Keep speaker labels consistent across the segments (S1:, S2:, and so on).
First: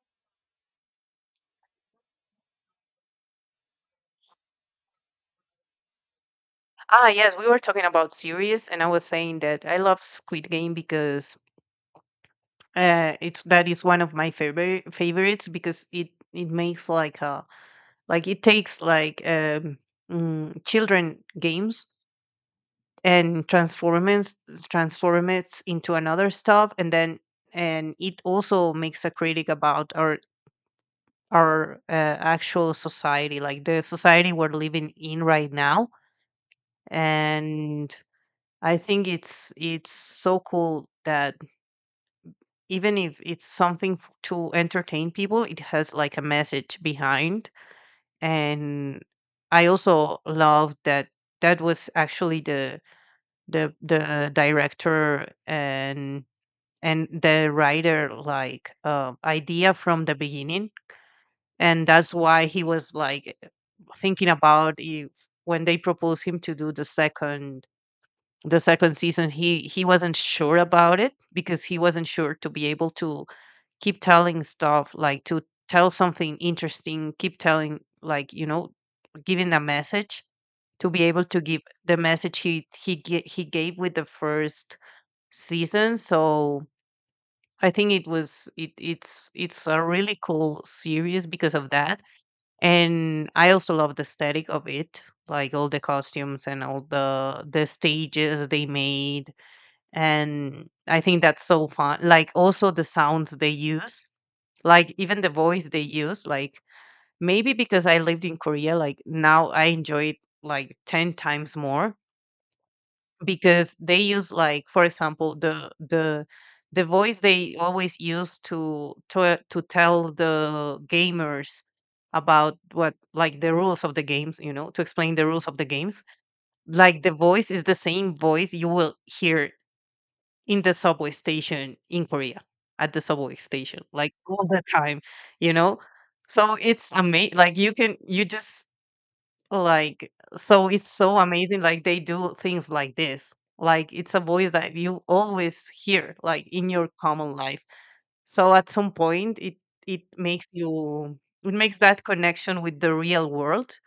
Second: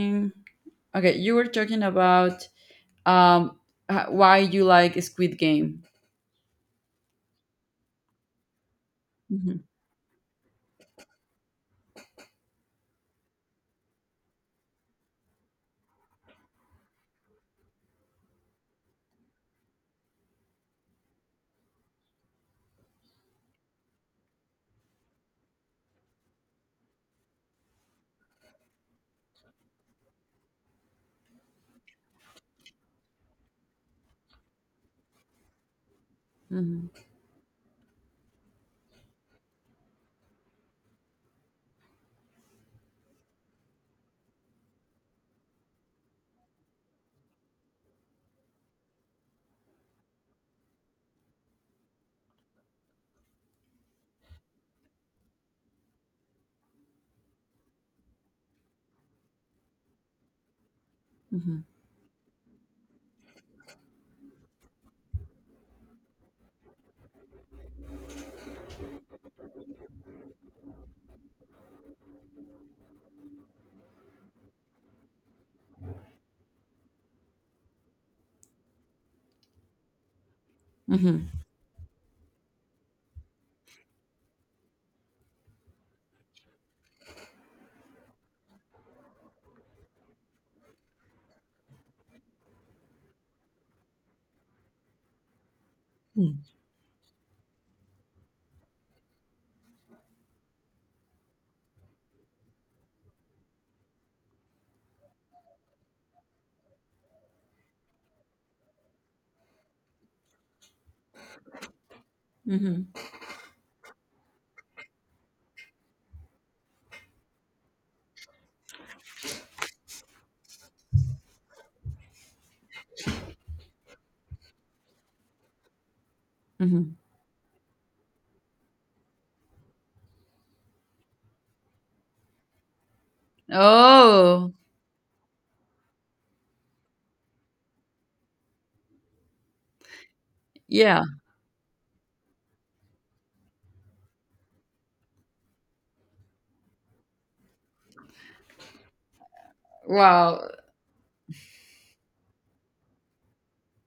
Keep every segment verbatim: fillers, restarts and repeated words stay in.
S1: Mm, okay, you were talking about um, h- why you like Squid Game.
S2: Ah, yes, we were talking about series, and I was saying
S1: Mhm,
S2: that I love Squid Game because uh, it's that is one of my favorite favorites because it it makes like uh like it takes like um mm, children games and transforms transforms it into another stuff, and then and it also makes a critic about our our uh, actual society, like the society we're living in right now,
S1: mhm,
S2: and I think it's it's so cool that even if it's something f- to entertain people, it has like a message behind. And I also love that that was actually the the the director and and the writer like uh, idea from the beginning,
S1: mhm,
S2: and that's why he was like thinking about if when they proposed him to do the second the second season, he he wasn't sure about it because he wasn't sure to be able to keep telling stuff like to tell something interesting, keep telling like you know, giving a message to be able
S1: mhm,
S2: to give the message he he ga- he gave with the first season. So I think it was it it's it's a really cool series because of that, and I also love the aesthetic of it, like all the
S1: hmm.
S2: costumes and all the the stages they made, and I think that's so fun, like also the sounds they use, like even the voice they use, like maybe because I lived in Korea, like now I enjoy it like ten times more
S1: Mhm,
S2: because they use, like for example the the the voice they always use to to to tell the gamers about what, like the rules of the games, you know to explain the rules of the games.
S1: mhm.
S2: Like the voice is the same voice you will hear in the subway station in Korea, at the subway station, like all
S1: Oh,
S2: the time, you know. So it's amazing, like you can you just like so it's
S1: yeah.
S2: so amazing, like they do things like this, like it's a voice that you always hear like in your common life, so at some point it it
S1: Wow.
S2: makes you it makes that connection with the real world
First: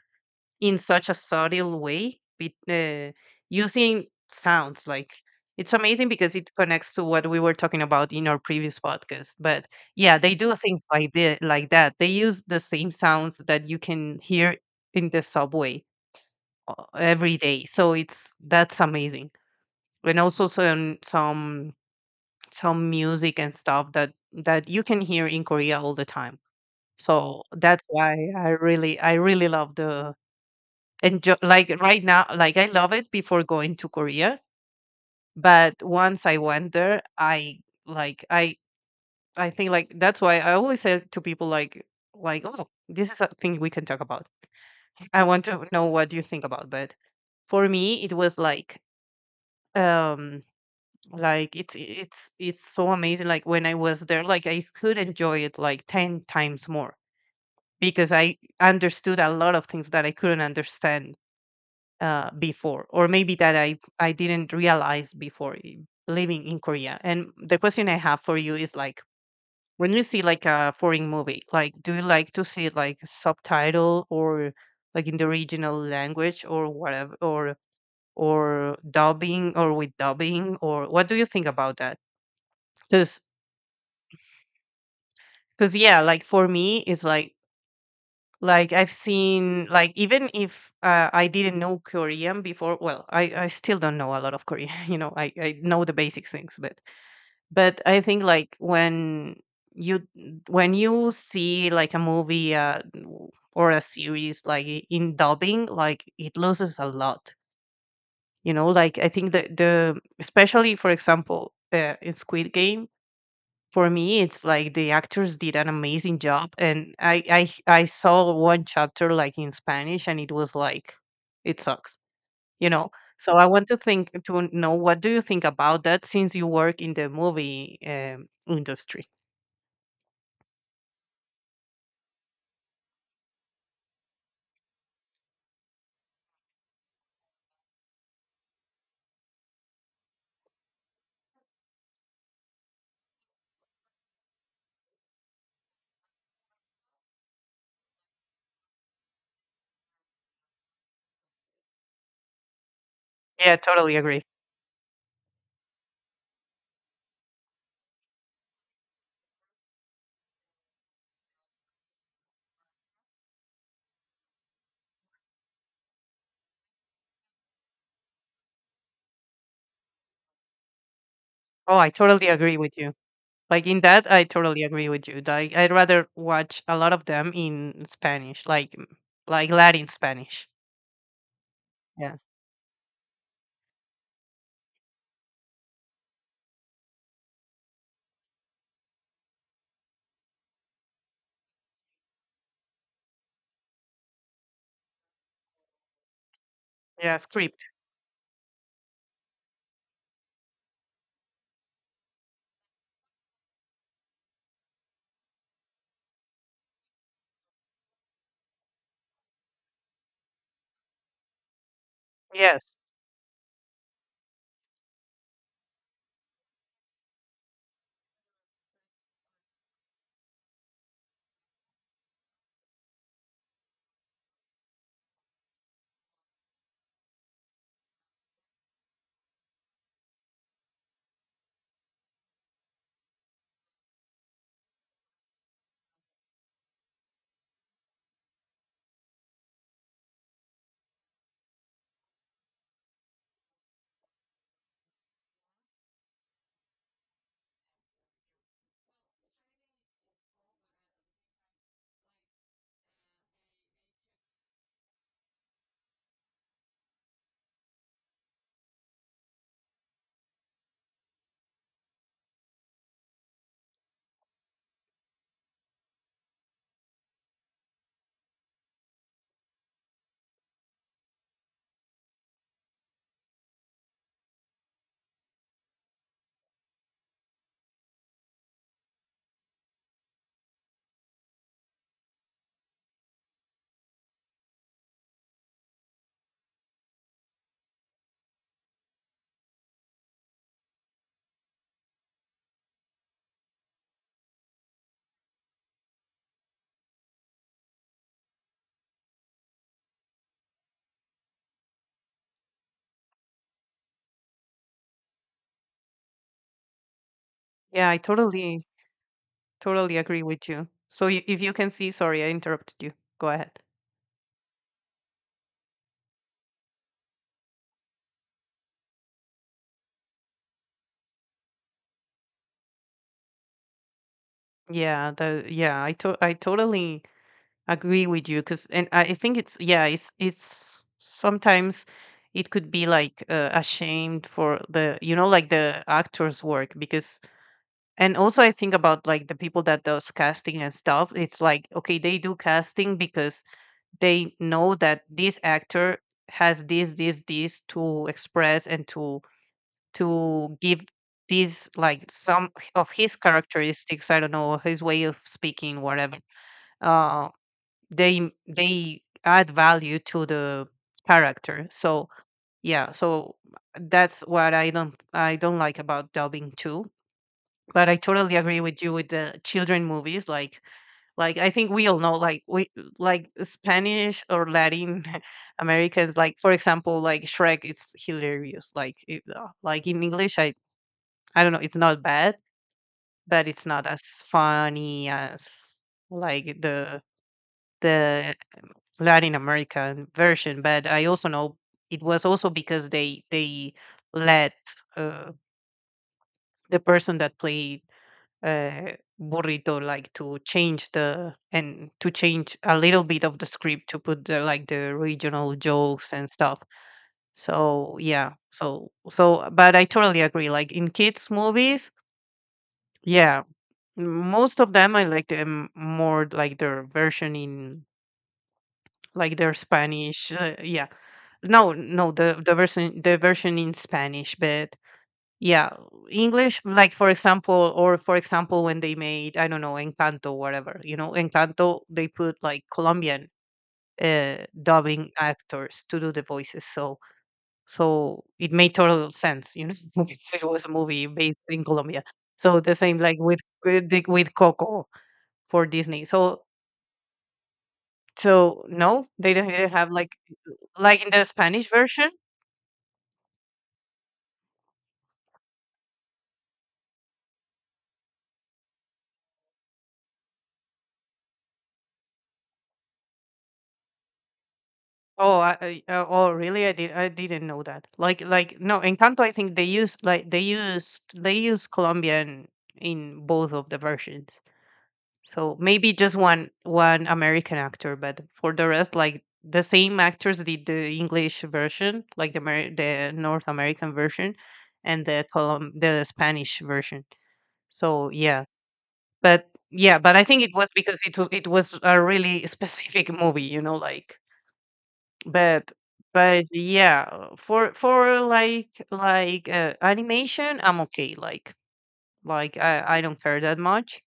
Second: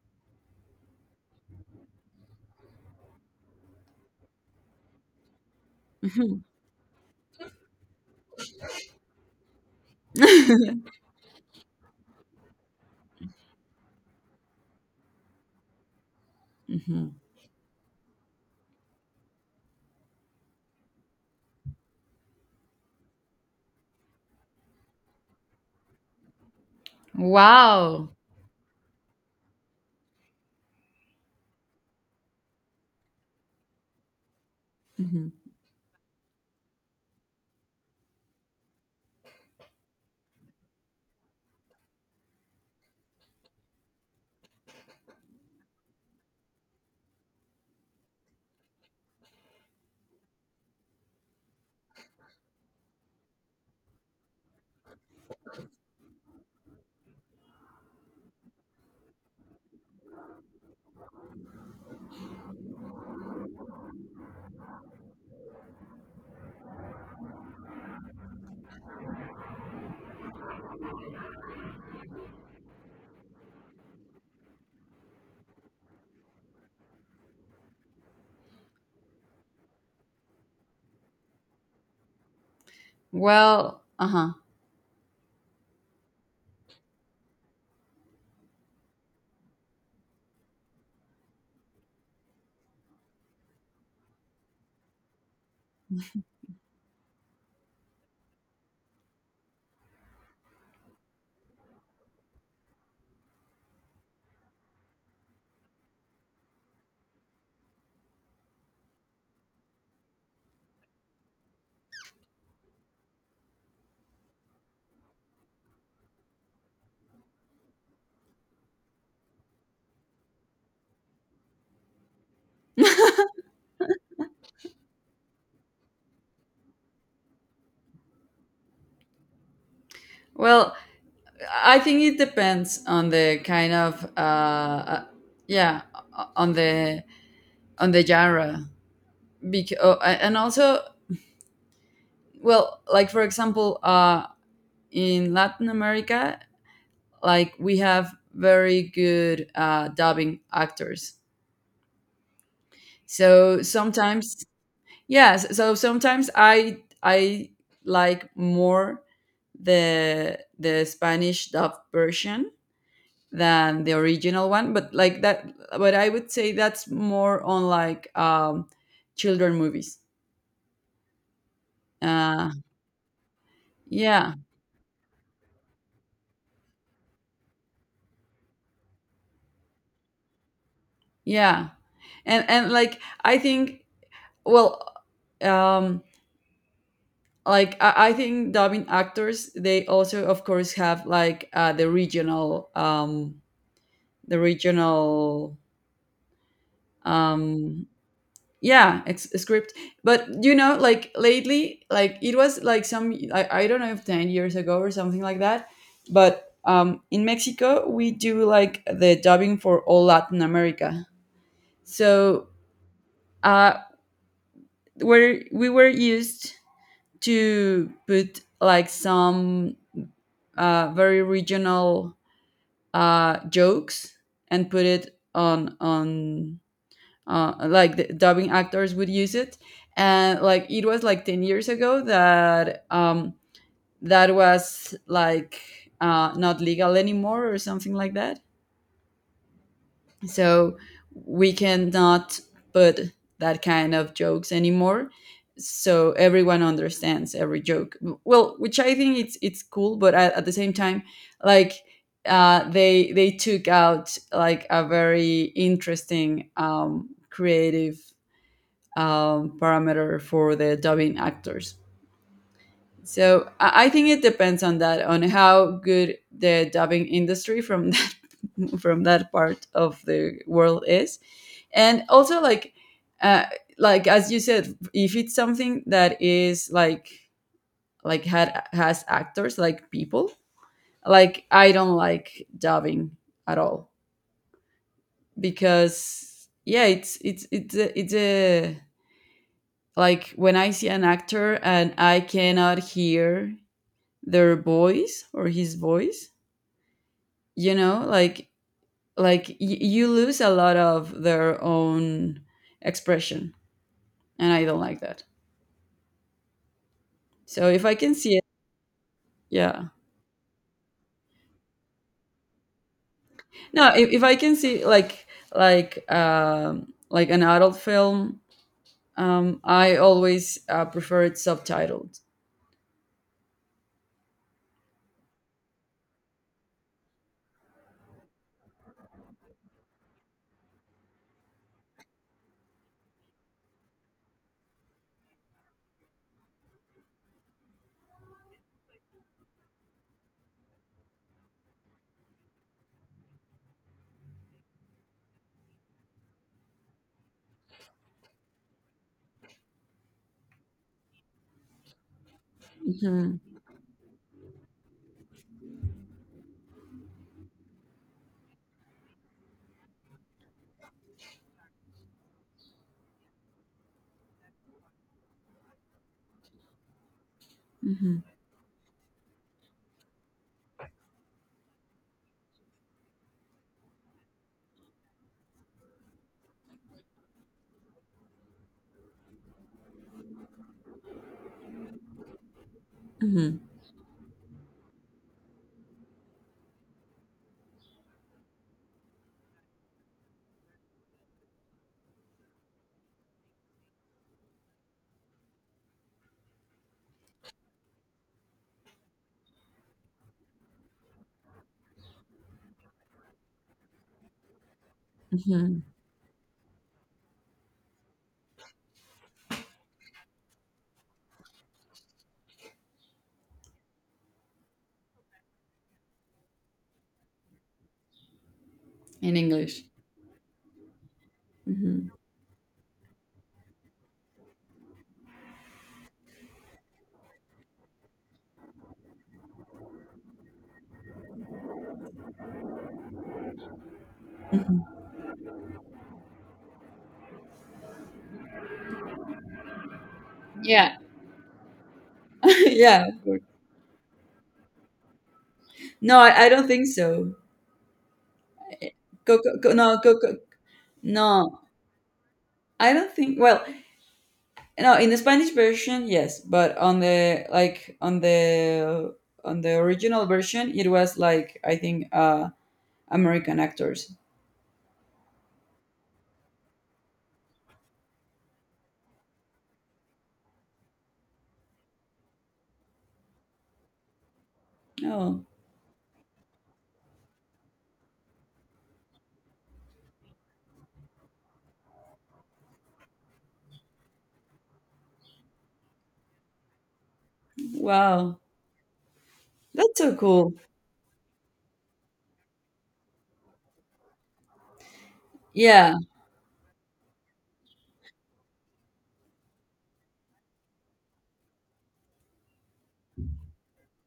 S2: in such a subtle way, be, uh, using sounds. Like it's amazing because
S1: Mhm.
S2: it connects to what we were talking about in our previous podcast. But yeah, they do things like the, like that. They use the same sounds that you can hear in the subway uh,
S1: Mhm.
S2: every day. So it's that's amazing, and also some some some music and stuff that that you can hear in Korea all the time. So that's
S1: Wow.
S2: why I really I really love the enjoy, like right now. Like I love it before going to Korea,
S1: Mhm.
S2: but once I went there, i like i i think, like that's why I always say to people, like like oh, this is a thing we can talk about. I want to know what you think about. But for me it was like um like it's it's it's so amazing, like when I was there, like I could enjoy it like ten times more because I understood a lot of things that I couldn't understand uh, before, or maybe that I I didn't realize before i- living in Korea. And the question I have for you is like, when you see like a foreign movie, like do you like to see like subtitle or like in the original language or whatever, or or dubbing or with dubbing, or what do you think about that? Because
S1: Well, uh-huh.
S2: because yeah, like for me, it's like Like I've seen, like even if uh, I didn't know Korean before. Well, I, I still don't know a lot of Korean. You know, I, I know the basic things, but but I think like when you when you see like a movie uh, w- or a series like i- in dubbing, like it loses a lot. You know, like I think the the especially for example uh, in Squid Game for me it's like the actors did an amazing job, and I I I saw one chapter like in Spanish and it was like it sucks, you know. So I want to think to know what do you think about that since you work in the movie um, industry.
S1: Well, I think it depends on the kind of uh, uh, yeah, o- on the on the genre because and also well, like for example, uh in Latin America, like we have very good uh, dubbing actors.
S2: Yeah,
S1: So
S2: totally agree.
S1: sometimes, yes. So so sometimes I I like more the the Spanish dub version than the original one. But like that, but I would say that's more on like um, children movies.
S2: Oh, I totally
S1: Uh,
S2: agree with you. Like in that I
S1: yeah,
S2: totally agree with you, like I'd rather watch a lot of them in Spanish, like like Latin Spanish.
S1: yeah,
S2: Yeah.
S1: and and like I think well. Um, like I, I think dubbing actors they also of course have like uh, the regional um the regional
S2: Yeah, script.
S1: um yeah ex- script, but you know like lately like it was like some I, I don't know if 10 years ago or something like that, but um in Mexico we do like the dubbing for all Latin America. So
S2: Yes.
S1: uh where we were used to put like some uh very regional uh, jokes, and put it on on uh, like the dubbing actors would use it. And like it was like 10 years ago that um that was like uh not legal anymore or something like that, so we cannot put that kind of jokes anymore, so everyone understands every joke. Well, which I think it's it's cool, but at, at the same time like uh, they they took out like a very interesting um, creative um, parameter for the dubbing actors. So I, I think it depends on that, on how good the dubbing industry from that from that part of the world is. And also like uh, like as you said, if it's something that is like like had has actors like people, like I don't like dubbing at all, because yeah it's it's it's a, it's a like when I see an actor and I cannot hear their voice or his voice, you know, like like y- you lose a lot of their own expression, and I don't like that. So if
S2: Yeah,
S1: I
S2: I
S1: can see,
S2: totally
S1: yeah.
S2: Totally agree with you. So, y- if you can see, sorry, I interrupted you. Go ahead.
S1: No, if, if I can see like like um like an adult film, um I always uh, prefer it subtitled.
S2: Yeah, the, yeah, I to I totally agree with you. Because and I think it's, yeah, it's it's sometimes it could be like uh, ashamed for the you know like the actor's work. Because and also I think about like the people that does casting and stuff. It's like, okay, they do casting because they know that this actor has this this this to express and to to give these, like some of his
S1: Hmm.
S2: characteristics, I don't know, his way of speaking, whatever. uh they they add value to the character. So, yeah, so that's what i don't i don't like about dubbing too. But I
S1: Hmm.
S2: totally agree with you with the children movies, like like I think we all know, like we, like Spanish or Latin Americans, like for example, like Shrek, it's hilarious, like it, uh, like in English, i I don't know, it's not bad, but
S1: Hmm.
S2: it's not as funny as, like the the Latin American version. But I also know it was also because they they let uh, the person that played uh, Burrito, like to change the and to change a little bit of the script to put the, like the regional
S1: Hmm.
S2: jokes and stuff. So yeah, so so but I totally agree. Like in kids movies, yeah, most of them I like them more like their version in
S1: In
S2: like their
S1: English.
S2: Spanish. Uh, yeah, no,
S1: Hmm.
S2: no, the the version the version in Spanish, but yeah, English. Like for example, or for example, when they made, I don't know, Encanto, whatever, you know Encanto, they put like Colombian uh,
S1: Hmm.
S2: dubbing actors to do the voices. So so it made total sense, you know. It's, it was a
S1: Yeah.
S2: movie based in Colombia. So the same
S1: Yeah,
S2: like
S1: of
S2: with
S1: course.
S2: with, with Coco for Disney.
S1: No,
S2: So
S1: I, I don't think so.
S2: So no, they do
S1: Coco,
S2: not they didn't
S1: co- no
S2: have like
S1: Coco,
S2: like in the
S1: no
S2: Spanish version.
S1: I don't think well, no in the Spanish version yes, but on the like on the on the original version it was like I think uh American actors.
S2: Oh, I, I- uh, oh, really? I did. I didn't know that. Like, like no, in Encanto, I think they use like they used they use Colombian in both of the versions.
S1: Oh,
S2: So maybe just one one American actor, but for the rest, like the same actors did the English version, like the Amer- the North American version, and the Colom the Spanish version. So
S1: wow.
S2: yeah, but
S1: That's
S2: yeah, but
S1: so
S2: I think it
S1: cool.
S2: was because it was it was a really specific movie, you know, like, but
S1: Yeah.
S2: but yeah, uh, for for like like uh, animation, I'm okay. Like like I I don't care that much.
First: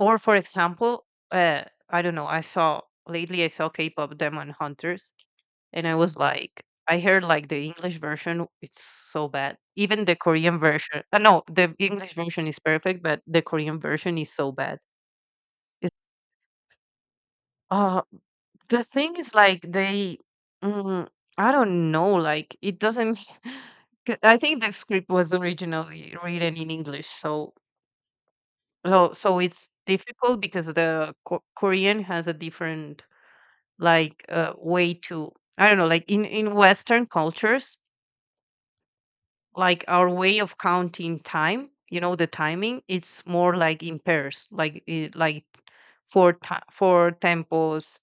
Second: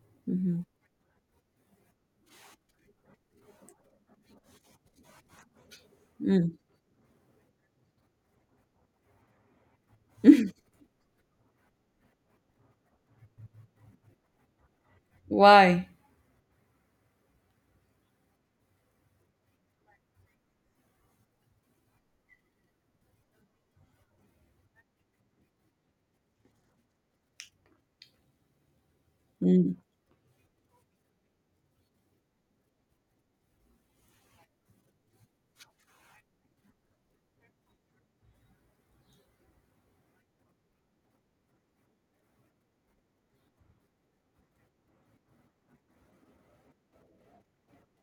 S2: Or for
S1: Mhm.
S2: example, uh, I don't know. I saw Lately I saw K-pop Demon Hunters, and I was
S1: Mm.
S2: like, I heard like the English version, it's so bad. Even the Korean version, uh, no, the English version is perfect, but the Korean version is so bad.
S1: Why?
S2: Uh, the thing is like they, mm, I don't know, like it doesn't 'cause I think the script was originally written in English, so so so it's
S1: Mm.
S2: difficult because the Ko- Korean has a different like uh, way to, I don't know, like in in Western cultures, like our way of counting time, you know, the timing, it's more like in pairs, like it, like four ti four tempos,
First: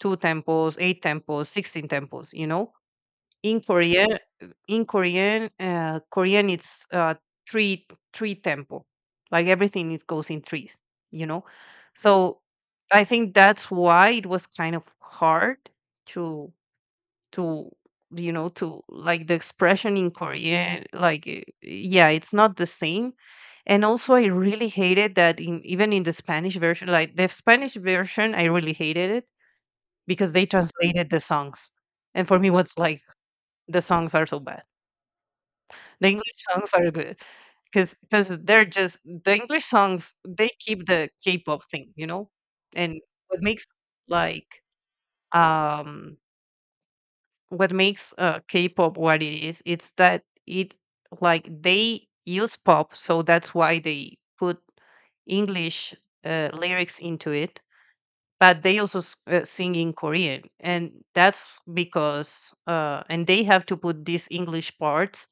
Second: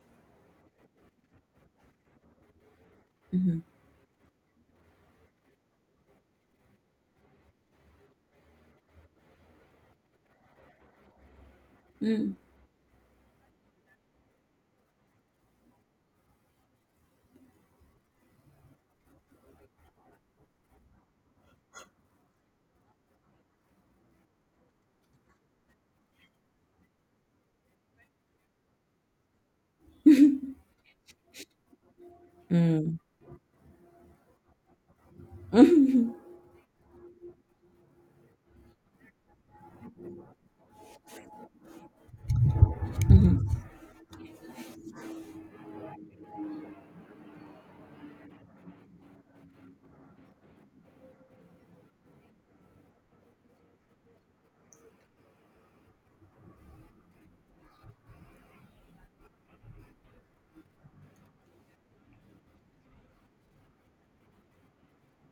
S2: two tempos, eight tempos, sixteen tempos, you know. In
S1: Mhm.
S2: Korean, in Korean, uh, Korean it's uh, three three tempo. Like everything it goes in threes, you know.
S1: Mm.
S2: So I think that's why it was kind of hard to to you know to like the expression in Korean, like eh, yeah, it's not the same. And also I really hated that in even in the Spanish version, like the Spanish version I really hated it because they translated the songs. And for me, what's
S1: Mm.
S2: like, the songs are so bad. The
S1: Mhm.
S2: English songs are good because because they're just the English songs. They keep the K-pop thing, you know. And what
S1: Mhm.
S2: makes like um what makes uh K-pop what it is, it's that it, like they use pop, so that's why they put English uh, lyrics into it, but they also s- uh, sing in Korean, and that's because uh, and they have to put these English parts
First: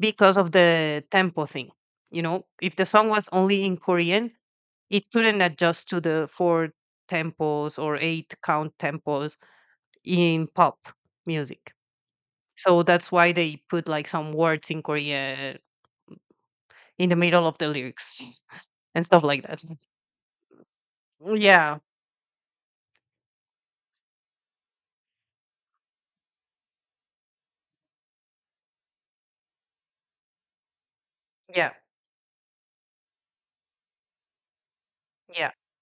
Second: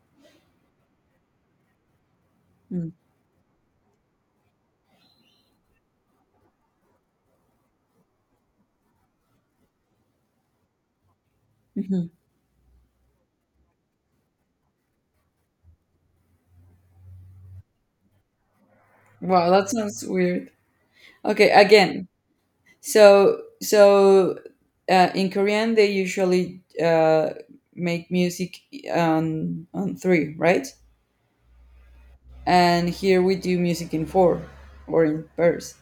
S2: because of the tempo thing. You know, if
S1: Mm.
S2: the
S1: Mhm.
S2: song was only in Korean, it couldn't adjust to the four tempos or eight count tempos in pop music. So that's why they put like some words in Korean in the middle of the lyrics and stuff like
S1: Wow,
S2: that.
S1: that sounds weird. Okay,
S2: Yeah,
S1: again. So, so uh, in Korean, they usually uh, make music on on three, right?
S2: yeah,
S1: And here we do music in four or in
S2: yeah,
S1: pairs.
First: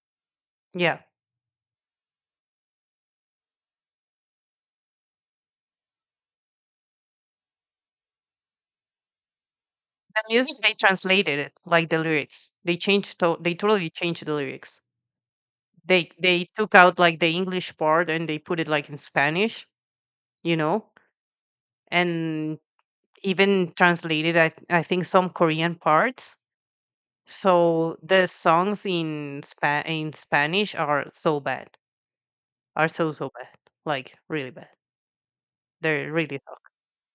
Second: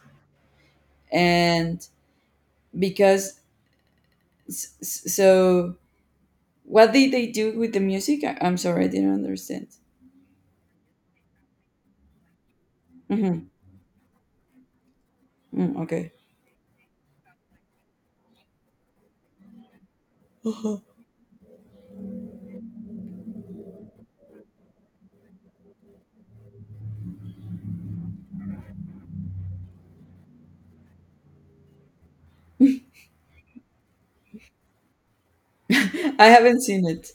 S2: yeah.
S1: And because S- s- so what did they do with the music? I- I'm sorry, I didn't understand.
S2: The music they translated it, like the lyrics. They changed to-
S1: Hmm.
S2: they totally changed the lyrics.
S1: Mm,
S2: They
S1: okay.
S2: they took out like the English part and they put it like in Spanish, you
S1: Uh-huh.
S2: know, and even translated I, I think some Korean parts. So the songs in Spa- in Spanish are so bad. Are so so bad. Like really bad. They're
S1: I
S2: really tough.
S1: haven't seen it.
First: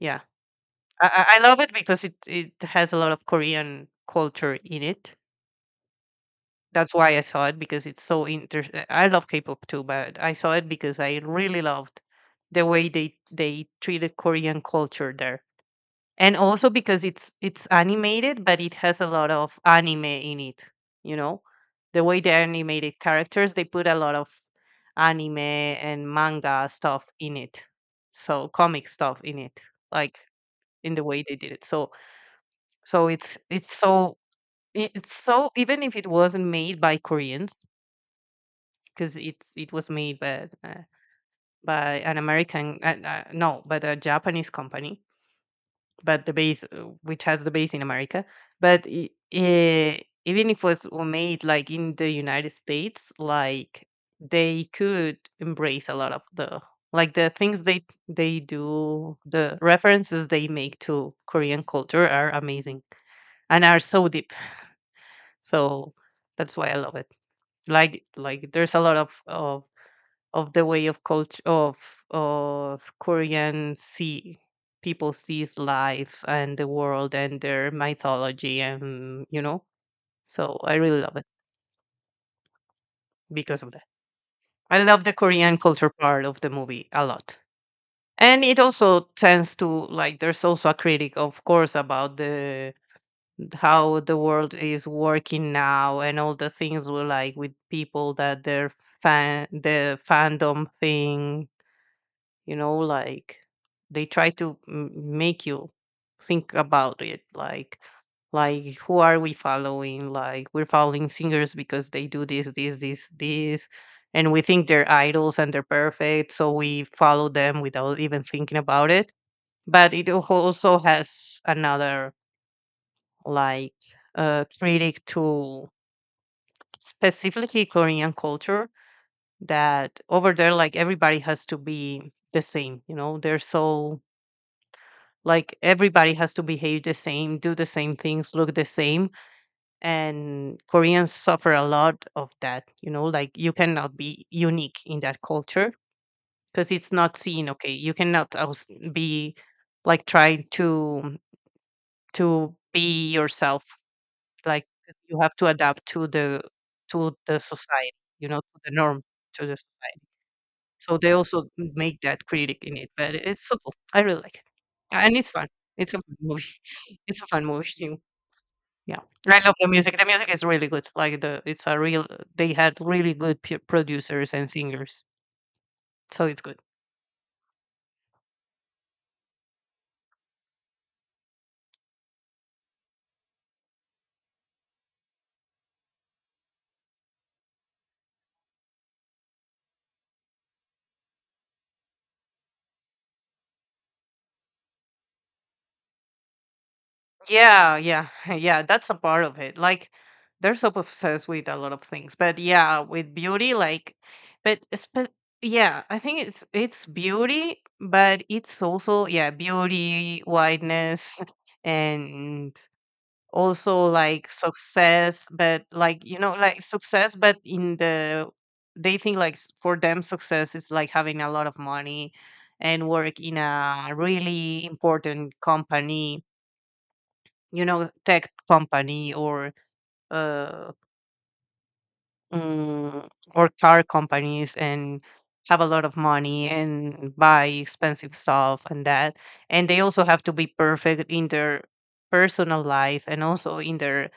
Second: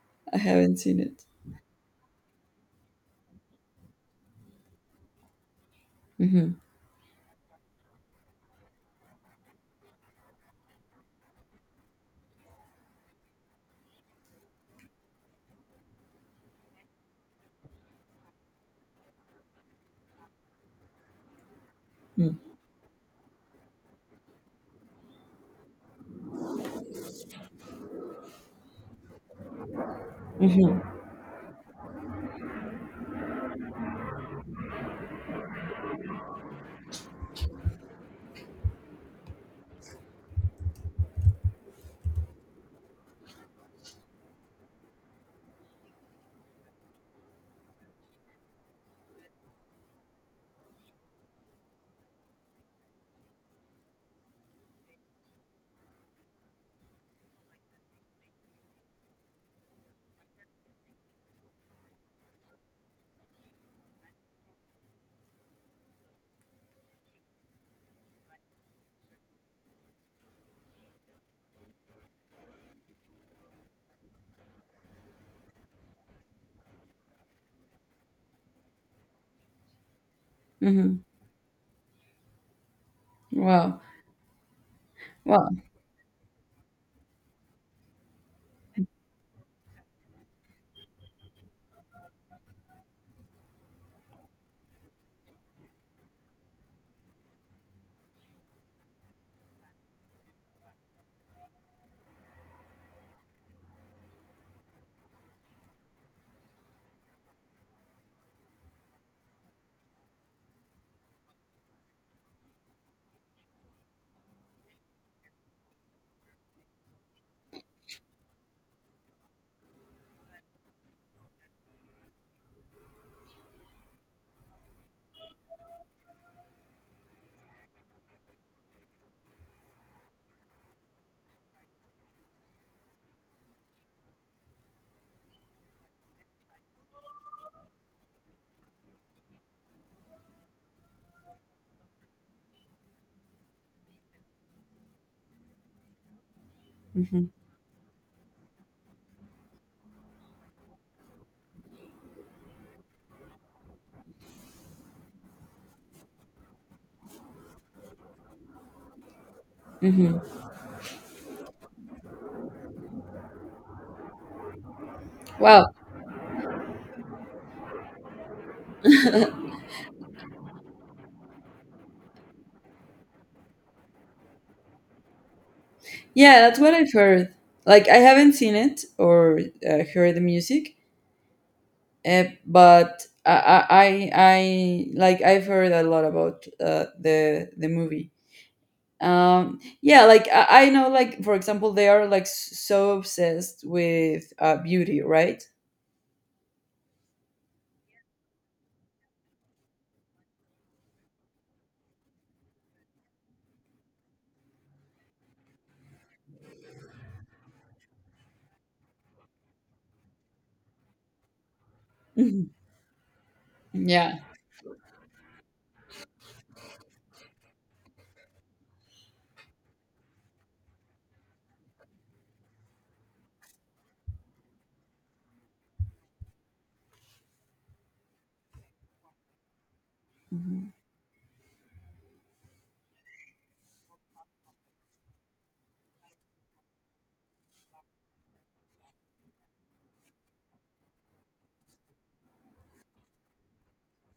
S2: Yeah.
S1: I haven't seen it.
S2: I, I I love it because it, it has a lot of Korean culture in it.
S1: Hmm.
S2: That's why I saw it because it's so inter uh, I love K-pop too, but I saw it because I really loved the way they they treated Korean culture there. And also because it's it's animated, but it has a lot of anime in it, you know? The way they animated characters, they put a lot of anime and manga stuff in it. So comic stuff in it, like
S1: Hmm.
S2: in the way they did it. So so it's it's so i- it's so even if it wasn't made by Koreans, because it it was made by uh, by an American uh, uh, no, but a Japanese company, but the base uh, which has the base in America. But i eh, even if it was made like in the United States, like they could embrace a lot of the like the things they they do, the references they make to Korean culture are amazing and are so deep. So that's why I love it, like like there's a lot of of of the way of culture of of Korean, see, people sees, lives and the world and their mythology and you know. So I really
S1: Hmm.
S2: love it because of
S1: Wow.
S2: that. I love the
S1: Wow.
S2: Korean culture part of the movie a lot. And it also tends to like there's also a critic of course about the how the world is working now and all the things we like with people that their fan the fandom thing, you know, like they try to m- make you think about it, like like who are we following, like we're following singers because they do this this this this and we think they're idols and they're perfect so we follow them without even thinking about it. But it al- also has another like uh, critic to specifically Korean culture, that over there like everybody has to be the same, you know, they're so, like everybody has to behave the same, do the same things, look the same. And Koreans suffer a lot of that, you know, like you cannot be unique in that culture because it's not
S1: Hmm.
S2: seen, okay? You cannot aus- be like trying to to be yourself, like 'cause you have to adapt to the to the society, you know, to the norm, to the society.
S1: Hmm.
S2: So they also make that critic in it, but it's so cool. I really like it. Yeah, and it's fun.
S1: Wow.
S2: It's a fun movie. It's a fun movie too. Yeah. I love the music. The music is really good. Like the it's a real, they had really good p producers and singers. So it's
S1: Yeah,
S2: good.
S1: that's what I've heard. Like, I haven't seen it or uh, heard the music, uh, but I, I i I- like I've heard a lot about uh, the the movie. um yeah, like I, I know, like for example they are like s- so obsessed with uh beauty, right?
S2: Yeah, yeah, yeah, that's a part of it. Like, they're so obsessed with a lot of things, but yeah, with beauty, like, but spe- yeah, I think it's it's beauty, but it's also yeah, beauty, whiteness,
S1: Mhm.
S2: and also
S1: Yeah.
S2: like success, but like you know, like success, but in the, they think like s- for them success is like having a lot of money and work in a really important company, you know, tech company or
S1: Mhm.
S2: uh mm, or car companies, and have a lot of money and buy expensive stuff and that, and they also have to be perfect in their personal life and also in their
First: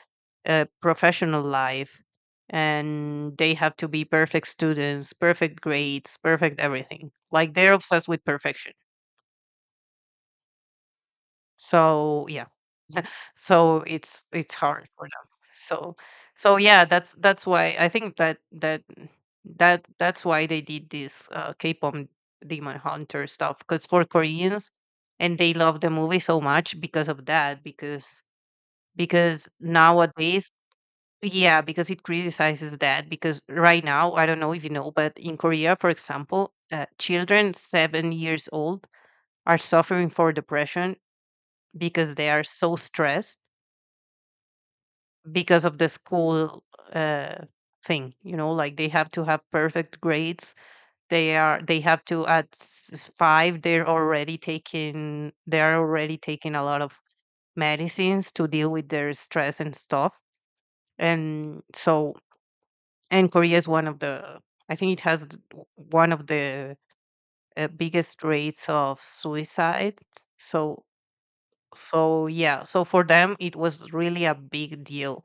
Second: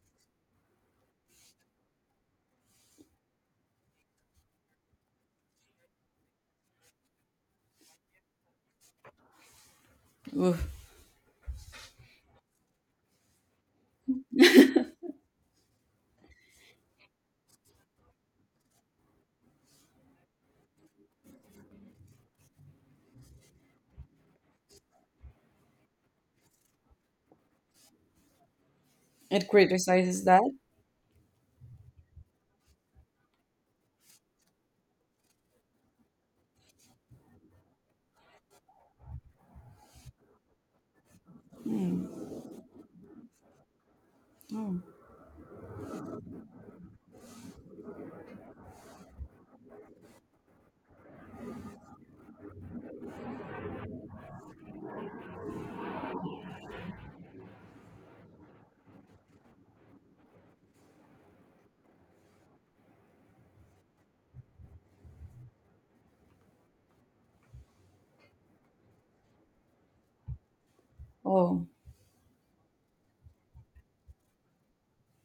S2: uh, professional life, and they have to be perfect students, perfect grades, perfect everything, like they're obsessed with perfection.
S1: Oof.
S2: So yeah. So it's it's hard for them. So so yeah, that's that's why I think that that that that's why they did this uh, K-pop Demon Hunter stuff, because for Koreans, and they love the movie so much because of that, because
S1: It
S2: because
S1: criticizes that.
S2: nowadays, yeah, because it criticizes that, because right now I don't know if you know, but in Korea for example uh, children seven years old are suffering for depression because they are so stressed
S1: Oh.
S2: because of the school uh, thing, you know, like they have to have perfect grades. They are they have to at s- five they're already taking, they're already taking a lot of medicines to deal with their stress and stuff. And so, and Korea is one of the, I think it has th- w- one of the uh, biggest rates of suicide. So
S1: Oh.
S2: so yeah, so for them it was really a big deal,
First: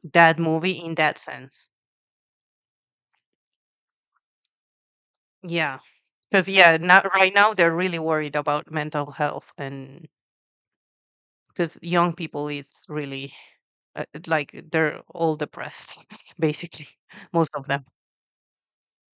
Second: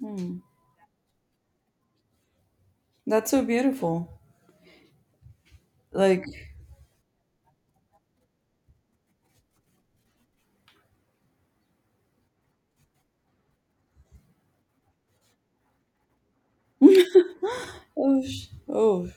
S1: Hmm.
S2: that movie, in that sense.
S1: That's so beautiful.
S2: Yeah,
S1: Like,
S2: because yeah, not right now they're really worried about mental health. And because young people is really uh, like they're all depressed basically, most of them,
S1: oh sh- oh,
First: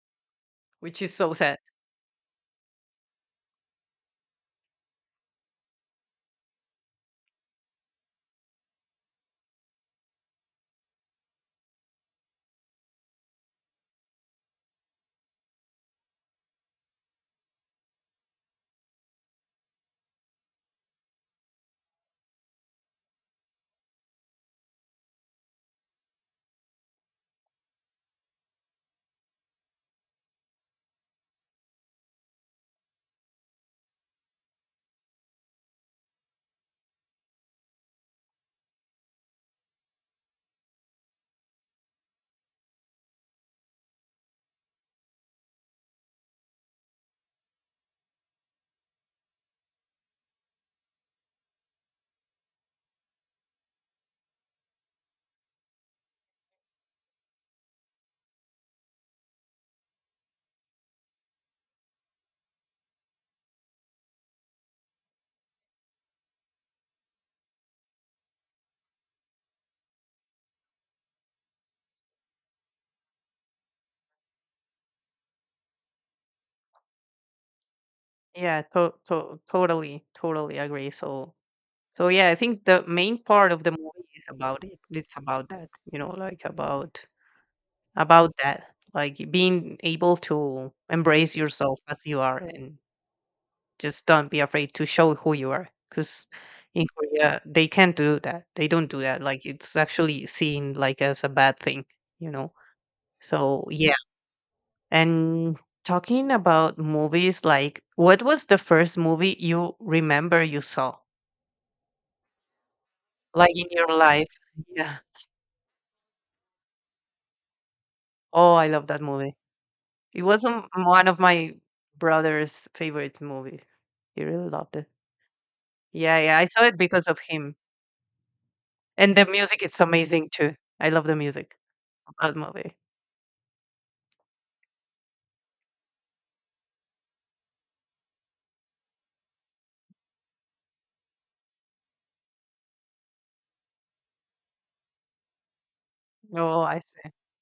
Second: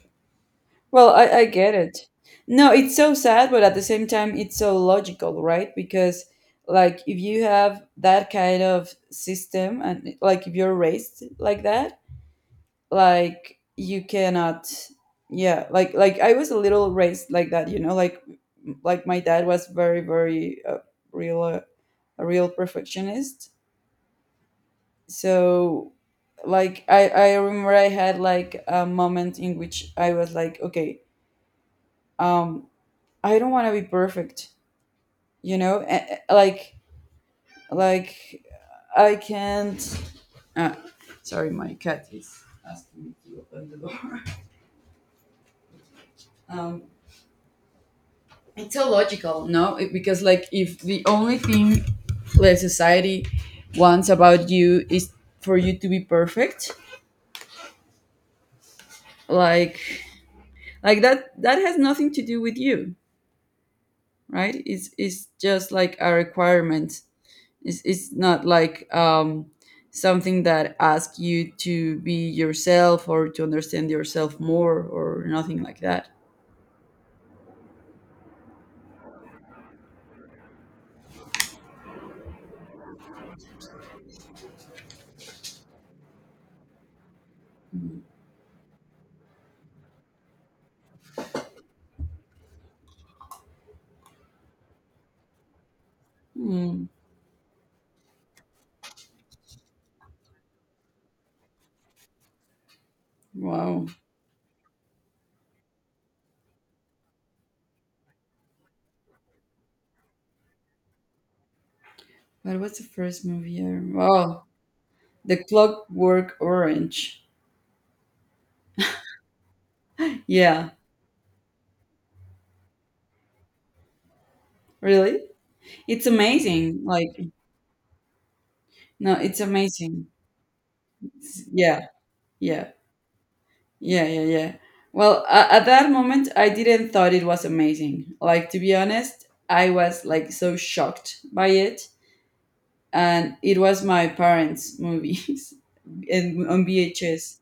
S2: which
S1: well
S2: is
S1: I,
S2: so
S1: I
S2: sad.
S1: get it. No, it's so sad, but at the same time it's so logical, right? Because like if you have that kind of system, and like if you're raised like that, like you cannot yeah, like like I was a little raised like that, you know, like like my dad was very very uh, real uh, a real perfectionist. So like i i remember I had like a moment in which I was like, okay, um I don't want to be perfect, you know? A- a- like like I can't uh, sorry, my cat is asking me to open the door. um it's so logical, no? It- because like if the only thing that society wants about you is for you to be perfect, like like that that has nothing to do with you, right? it's it's just like a requirement. It's, it's not like um something that asks you to be yourself or to understand yourself more or nothing like that.
S2: Yeah, to- to- totally, totally agree. So so yeah, I think the main part of the movie is about it. It's about that, you know, like about
S1: Mm-hmm.
S2: about that, like being able to embrace yourself as you are. And just don't be afraid to show who you are, because
S1: Mm.
S2: in
S1: Hmm.
S2: Korea they can't do that. They don't do that. Like it's actually seen like as a bad thing, you know. So
S1: Wow.
S2: yeah. And talking about movies, like what was the first movie you remember you saw,
S1: But what's the first
S2: like
S1: movie
S2: in
S1: I
S2: your
S1: remember?
S2: life?
S1: Oh,
S2: Yeah.
S1: The Clockwork Orange.
S2: Oh, I love that movie. It was not
S1: Yeah,
S2: one of my brother's favorite movies. He really loved it.
S1: really? It's
S2: Yeah, yeah. I saw it
S1: amazing.
S2: because
S1: Like,
S2: of him.
S1: no,
S2: And the
S1: it's
S2: music is
S1: amazing.
S2: amazing too. I love the
S1: It's—
S2: music.
S1: yeah,
S2: That
S1: yeah,
S2: movie.
S1: yeah, yeah, yeah. Well, uh, at that moment, I didn't thought it was amazing. Like, to be honest, I was like so shocked by it, and it was my parents' movies and
S2: Oh,
S1: on
S2: I see.
S1: V H S.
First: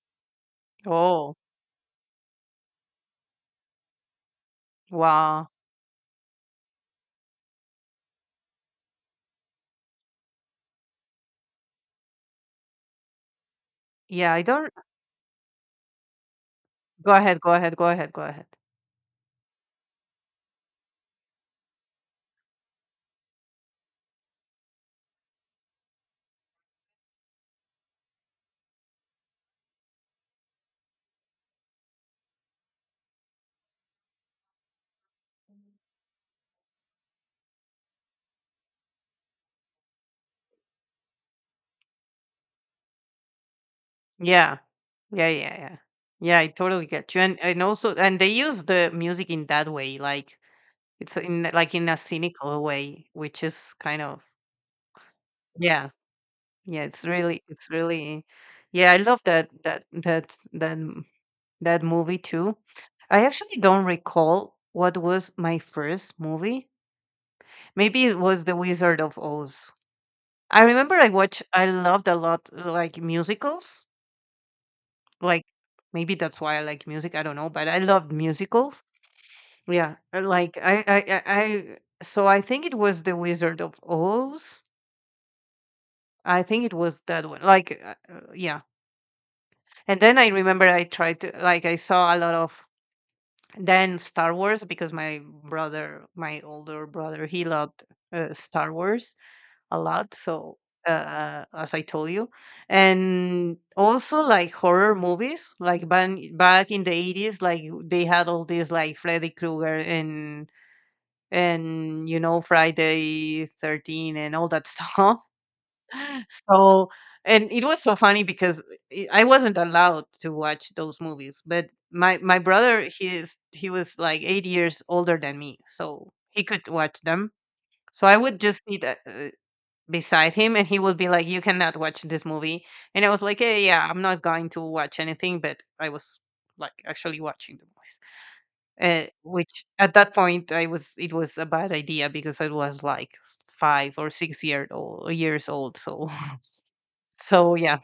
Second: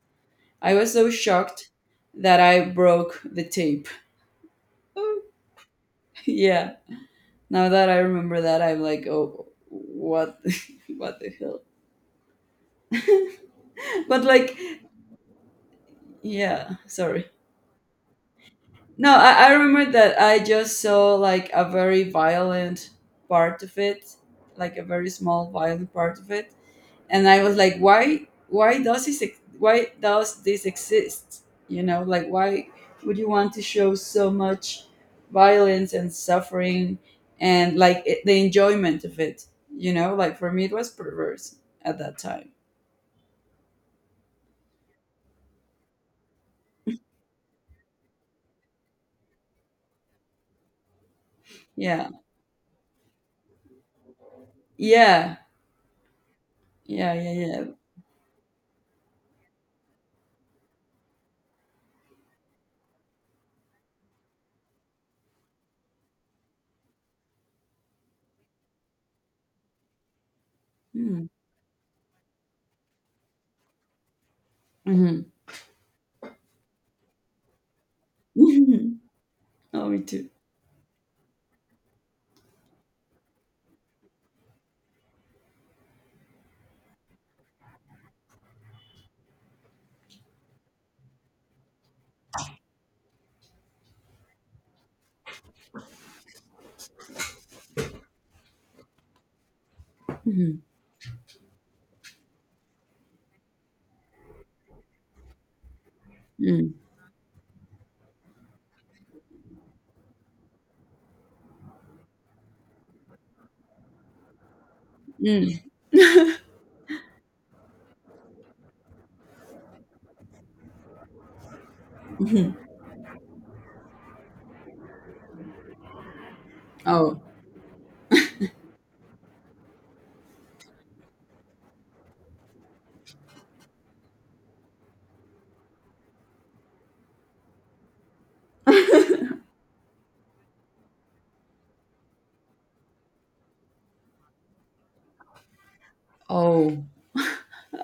S1: I was so
S2: Oh,
S1: shocked that I broke the tape.
S2: wow.
S1: Yeah. Now that I remember that, I'm like, oh, what, what the hell? But
S2: Yeah, I
S1: like,
S2: don't,
S1: yeah.
S2: go
S1: Sorry.
S2: ahead, go ahead, go ahead, go ahead.
S1: No, I, I remember that I just saw like a very violent part of it, like a very small violent part of it, and I was like, why, why does this, ex- why does this exist? You know, like why would you want to show so much violence and suffering and like it, the enjoyment of it? You know, like for me, it was perverse at that time.
S2: Yeah. Yeah, yeah, yeah. Yeah, I totally get you. And and also, and they use the music in that way, like it's in like in a
S1: Yeah,
S2: cynical way, which is kind of
S1: yeah,
S2: yeah. Yeah, it's
S1: yeah, yeah,
S2: really
S1: yeah.
S2: it's really yeah, I love that that that that m- that movie too. I actually don't recall what was my first movie. Maybe it was The Wizard of Oz. I remember I
S1: Hmm.
S2: watched, I loved a lot like musicals. Like maybe that's why I like music, I don't know, but I loved musicals.
S1: Mm-hmm. Oh,
S2: Yeah.
S1: me
S2: uh,
S1: too.
S2: Like I I I, I so I think it was The Wizard of Oz. I think it was that one. Like uh, uh, yeah. And then I remember I tried to like I saw a lot of then Star Wars because my brother, my older brother, he loved uh, Star Wars a lot. So,
S1: Mhm.
S2: uh, as I told you, and also like horror movies, like back back
S1: Mm.
S2: in the eighties, like they had all these like Freddy Krueger and and you know Friday the thirteenth and all that stuff.
S1: Mm.
S2: So. And it was so funny because I I wasn't allowed to watch those movies, but my my
S1: Mhm.
S2: brother, he is he was like eight years older than me, so he could watch
S1: Oh.
S2: them. So I would just see that beside him, and he would be like you cannot watch this movie. And I was like eh, yeah, I'm not going to watch anything, but I was like actually watching the movies, uh, which at that point I was it was a bad idea because I was like five or six year old years old, so
S1: Oh.
S2: so yeah,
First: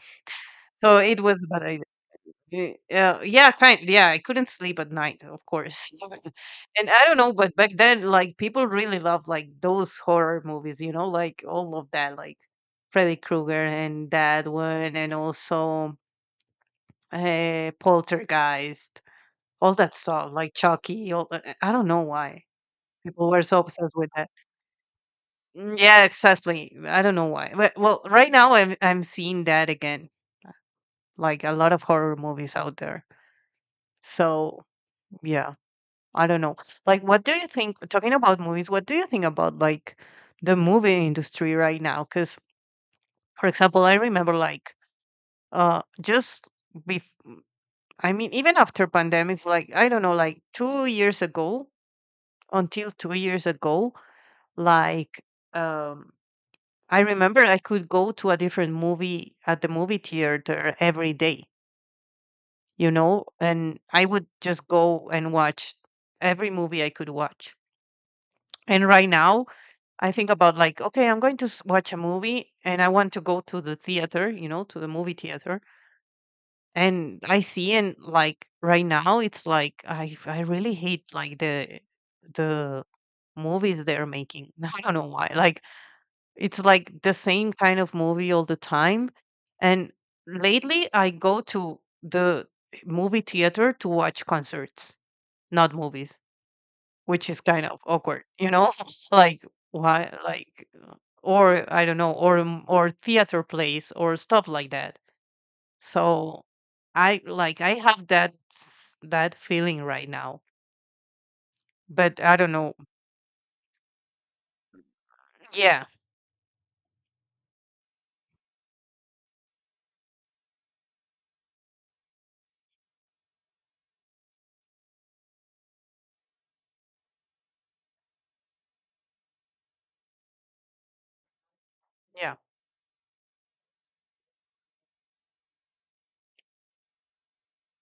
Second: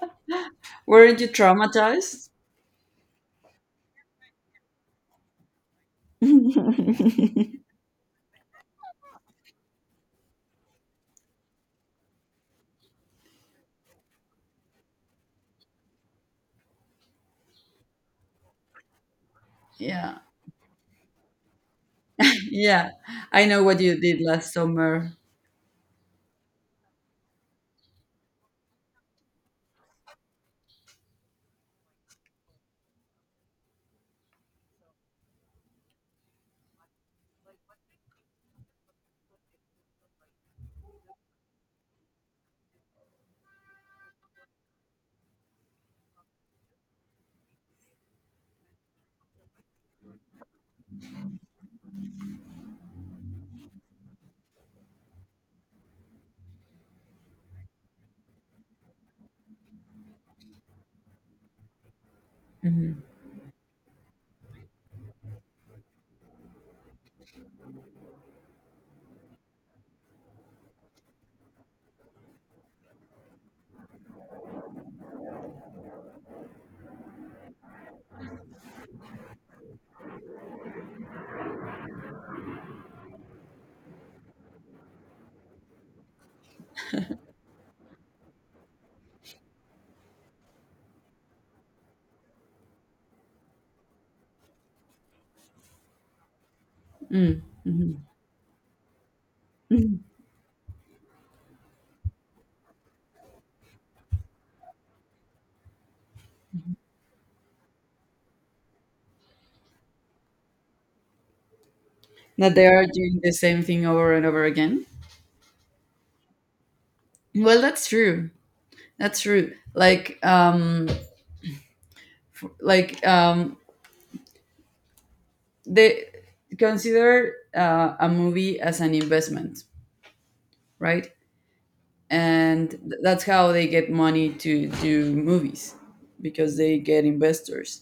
S2: so
S1: Weren't
S2: it
S1: you
S2: was but,
S1: traumatized?
S2: Y- Uh, yeah, kind. Yeah, I couldn't sleep at night, of course. And I don't know, but back then, like people really loved like those horror movies, you know, like all of that, like Freddy Krueger and that one, and also uh, Poltergeist, all that
S1: Yeah.
S2: stuff, like Chucky. All uh, uh, I don't know why
S1: Yeah.
S2: people were
S1: I
S2: so
S1: know what
S2: obsessed
S1: you
S2: with
S1: did
S2: that.
S1: last summer.
S2: Mm, yeah, exactly. I don't know why. But, well, right now I'm I'm seeing that again, like a lot of horror movies out there. So yeah. I don't know. Like, what do you think? Talking about movies, what do you think about like the movie industry right now? Because, for example, I remember like uh just bef- I mean, even after pandemics, like I don't know, like two years ago, until two years ago, like um I remember I could go to a different movie at the movie theater every day, you
S1: Mhm.
S2: know, and I would just go and watch every movie I could watch. And right now, I think about like, okay, I'm going to s- watch a movie and I want to go to the theater, you know, to the movie theater. And I see, and like right now it's like I I really hate like the the movies they're making. I don't know why. Like it's like the same kind of movie all the time. And lately I go to the movie theater to watch concerts, not movies, which is
S1: Mm.
S2: kind of
S1: Mhm.
S2: awkward, you know? like
S1: Mhm.
S2: why like uh, or I don't know, or m- or theater plays or stuff like that. So I like I have that s- that feeling right now. But I don't
S1: That they
S2: know.
S1: are doing the same thing over and over again.
S2: Yeah.
S1: Well, that's true. That's true. Like, um, like, um, they consider uh, a movie as an investment, right?
S2: Yeah.
S1: And th- that's how they get money to do movies, because they get investors.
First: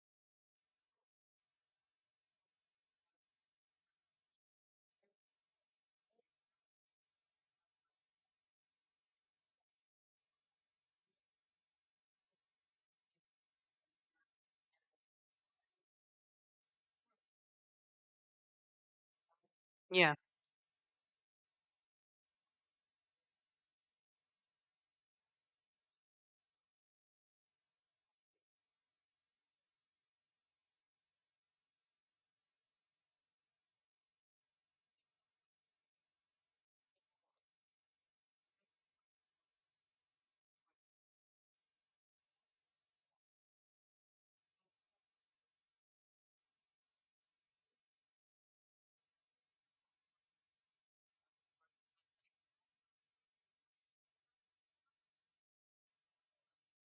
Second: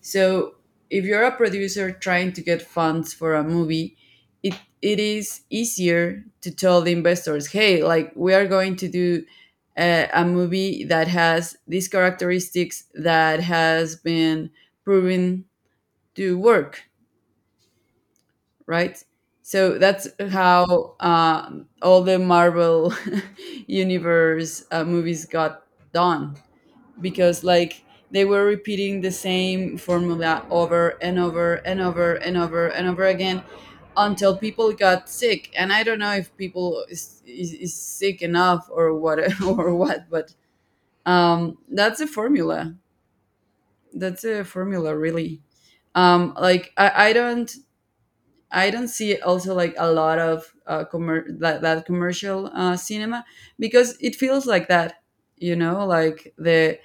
S1: So if you're a producer trying to get funds for a movie, it it is easier to tell the investors, hey, like we are going to do a, a movie that has these characteristics, that has been proven to work, right? So that's
S2: Yeah.
S1: how uh, all the Marvel universe uh, movies got done, because like they were repeating the same formula over and over and over and over and over again until people got sick, and I don't know if people is, is, is sick enough or what or what. But um that's a formula, that's a formula, really. um like i, I don't I don't see also like a lot of uh commer- that, that commercial uh cinema, because it feels like that, you know, like the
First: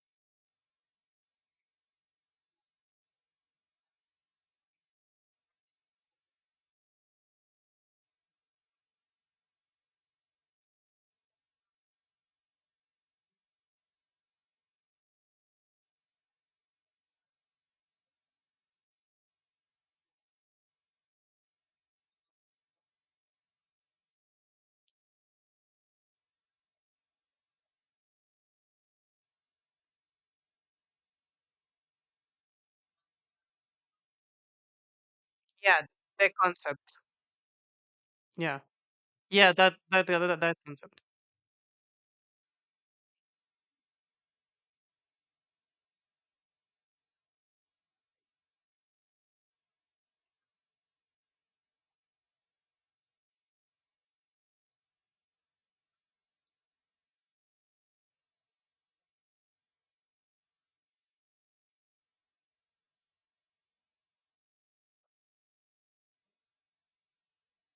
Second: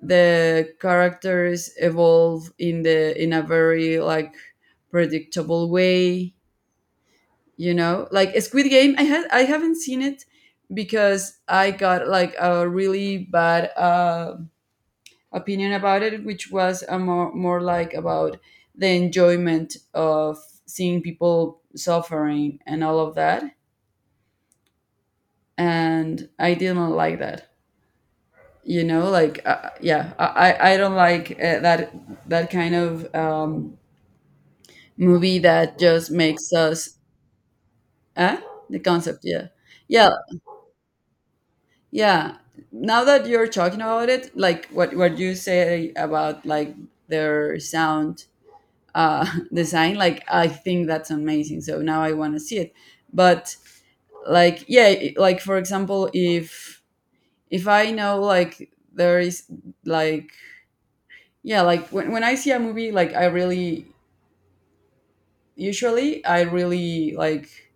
S1: the characters evolve in the in a very like predictable way. You know, like Squid Game, i had I haven't seen it because I got like a really bad uh, opinion about it, which was a more, more like about the enjoyment of seeing people suffering and all of that. And I didn't like that, you know? Like uh, yeah, I, I I don't like uh, that that kind of um, movie
S2: Yeah,
S1: that just
S2: the
S1: makes us
S2: concept.
S1: eh?
S2: Yeah.
S1: The concept, yeah.
S2: Yeah, that that
S1: Yeah,
S2: that, that that concept.
S1: yeah. Now that you're talking about it, like what what you say about like their sound uh design, like I think that's amazing, so now I want to see it. But like yeah i- like for example if if I know like there is like yeah, like when, when I see a movie, like I really usually I really like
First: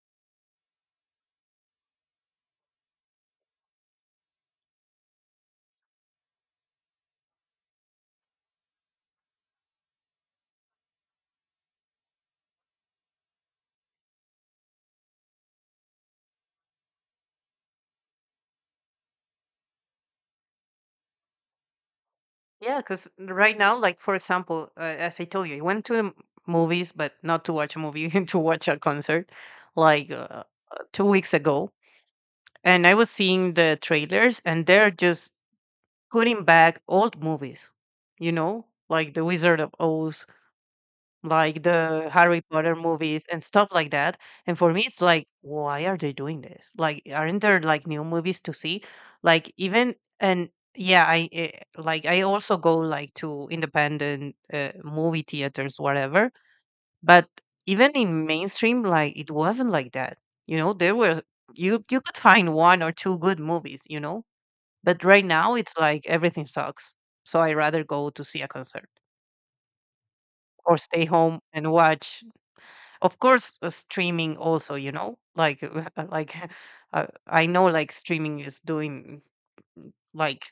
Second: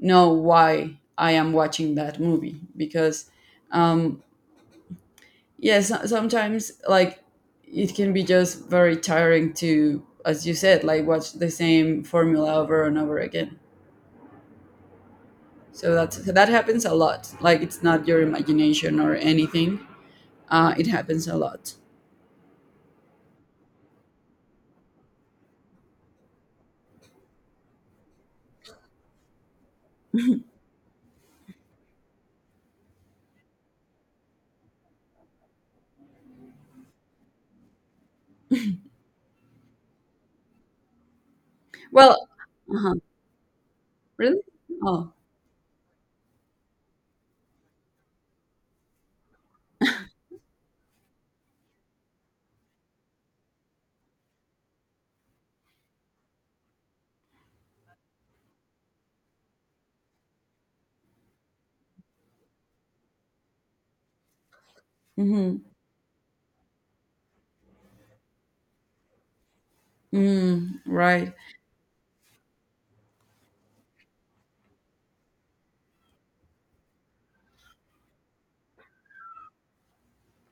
S1: know why I am watching that movie, because um yeah, so- sometimes like it can be just very tiring to, as you said, like watch the same formula over and over again. So that's, that happens a lot, like it's not your imagination or anything. uh it happens a lot.
S2: Yeah, cuz right now, like for example, uh, as I told you, I went to the m- movies, but not to watch a movie, to watch a concert, like uh, uh, two weeks ago, and I was seeing the trailers, and they're just putting back old movies, you know, like The Wizard of Oz, like the
S1: Well,
S2: Harry Potter
S1: uh-huh.
S2: movies, and stuff like that.
S1: Really?
S2: And for me, it's
S1: Oh.
S2: like, why are they doing this? Like, aren't there like new movies to see? Like, even and yeah, I eh, like I also go like to independent uh, movie theaters, whatever. But even in mainstream, like it wasn't like that. You know, there were you you could find one or two good movies, you know. But right now
S1: Mm-hmm.
S2: it's like everything sucks. So I rather go to see a concert
S1: Mm,
S2: or stay
S1: right.
S2: home and watch. Of course, uh, streaming also, you know, like like uh, I know like streaming is doing like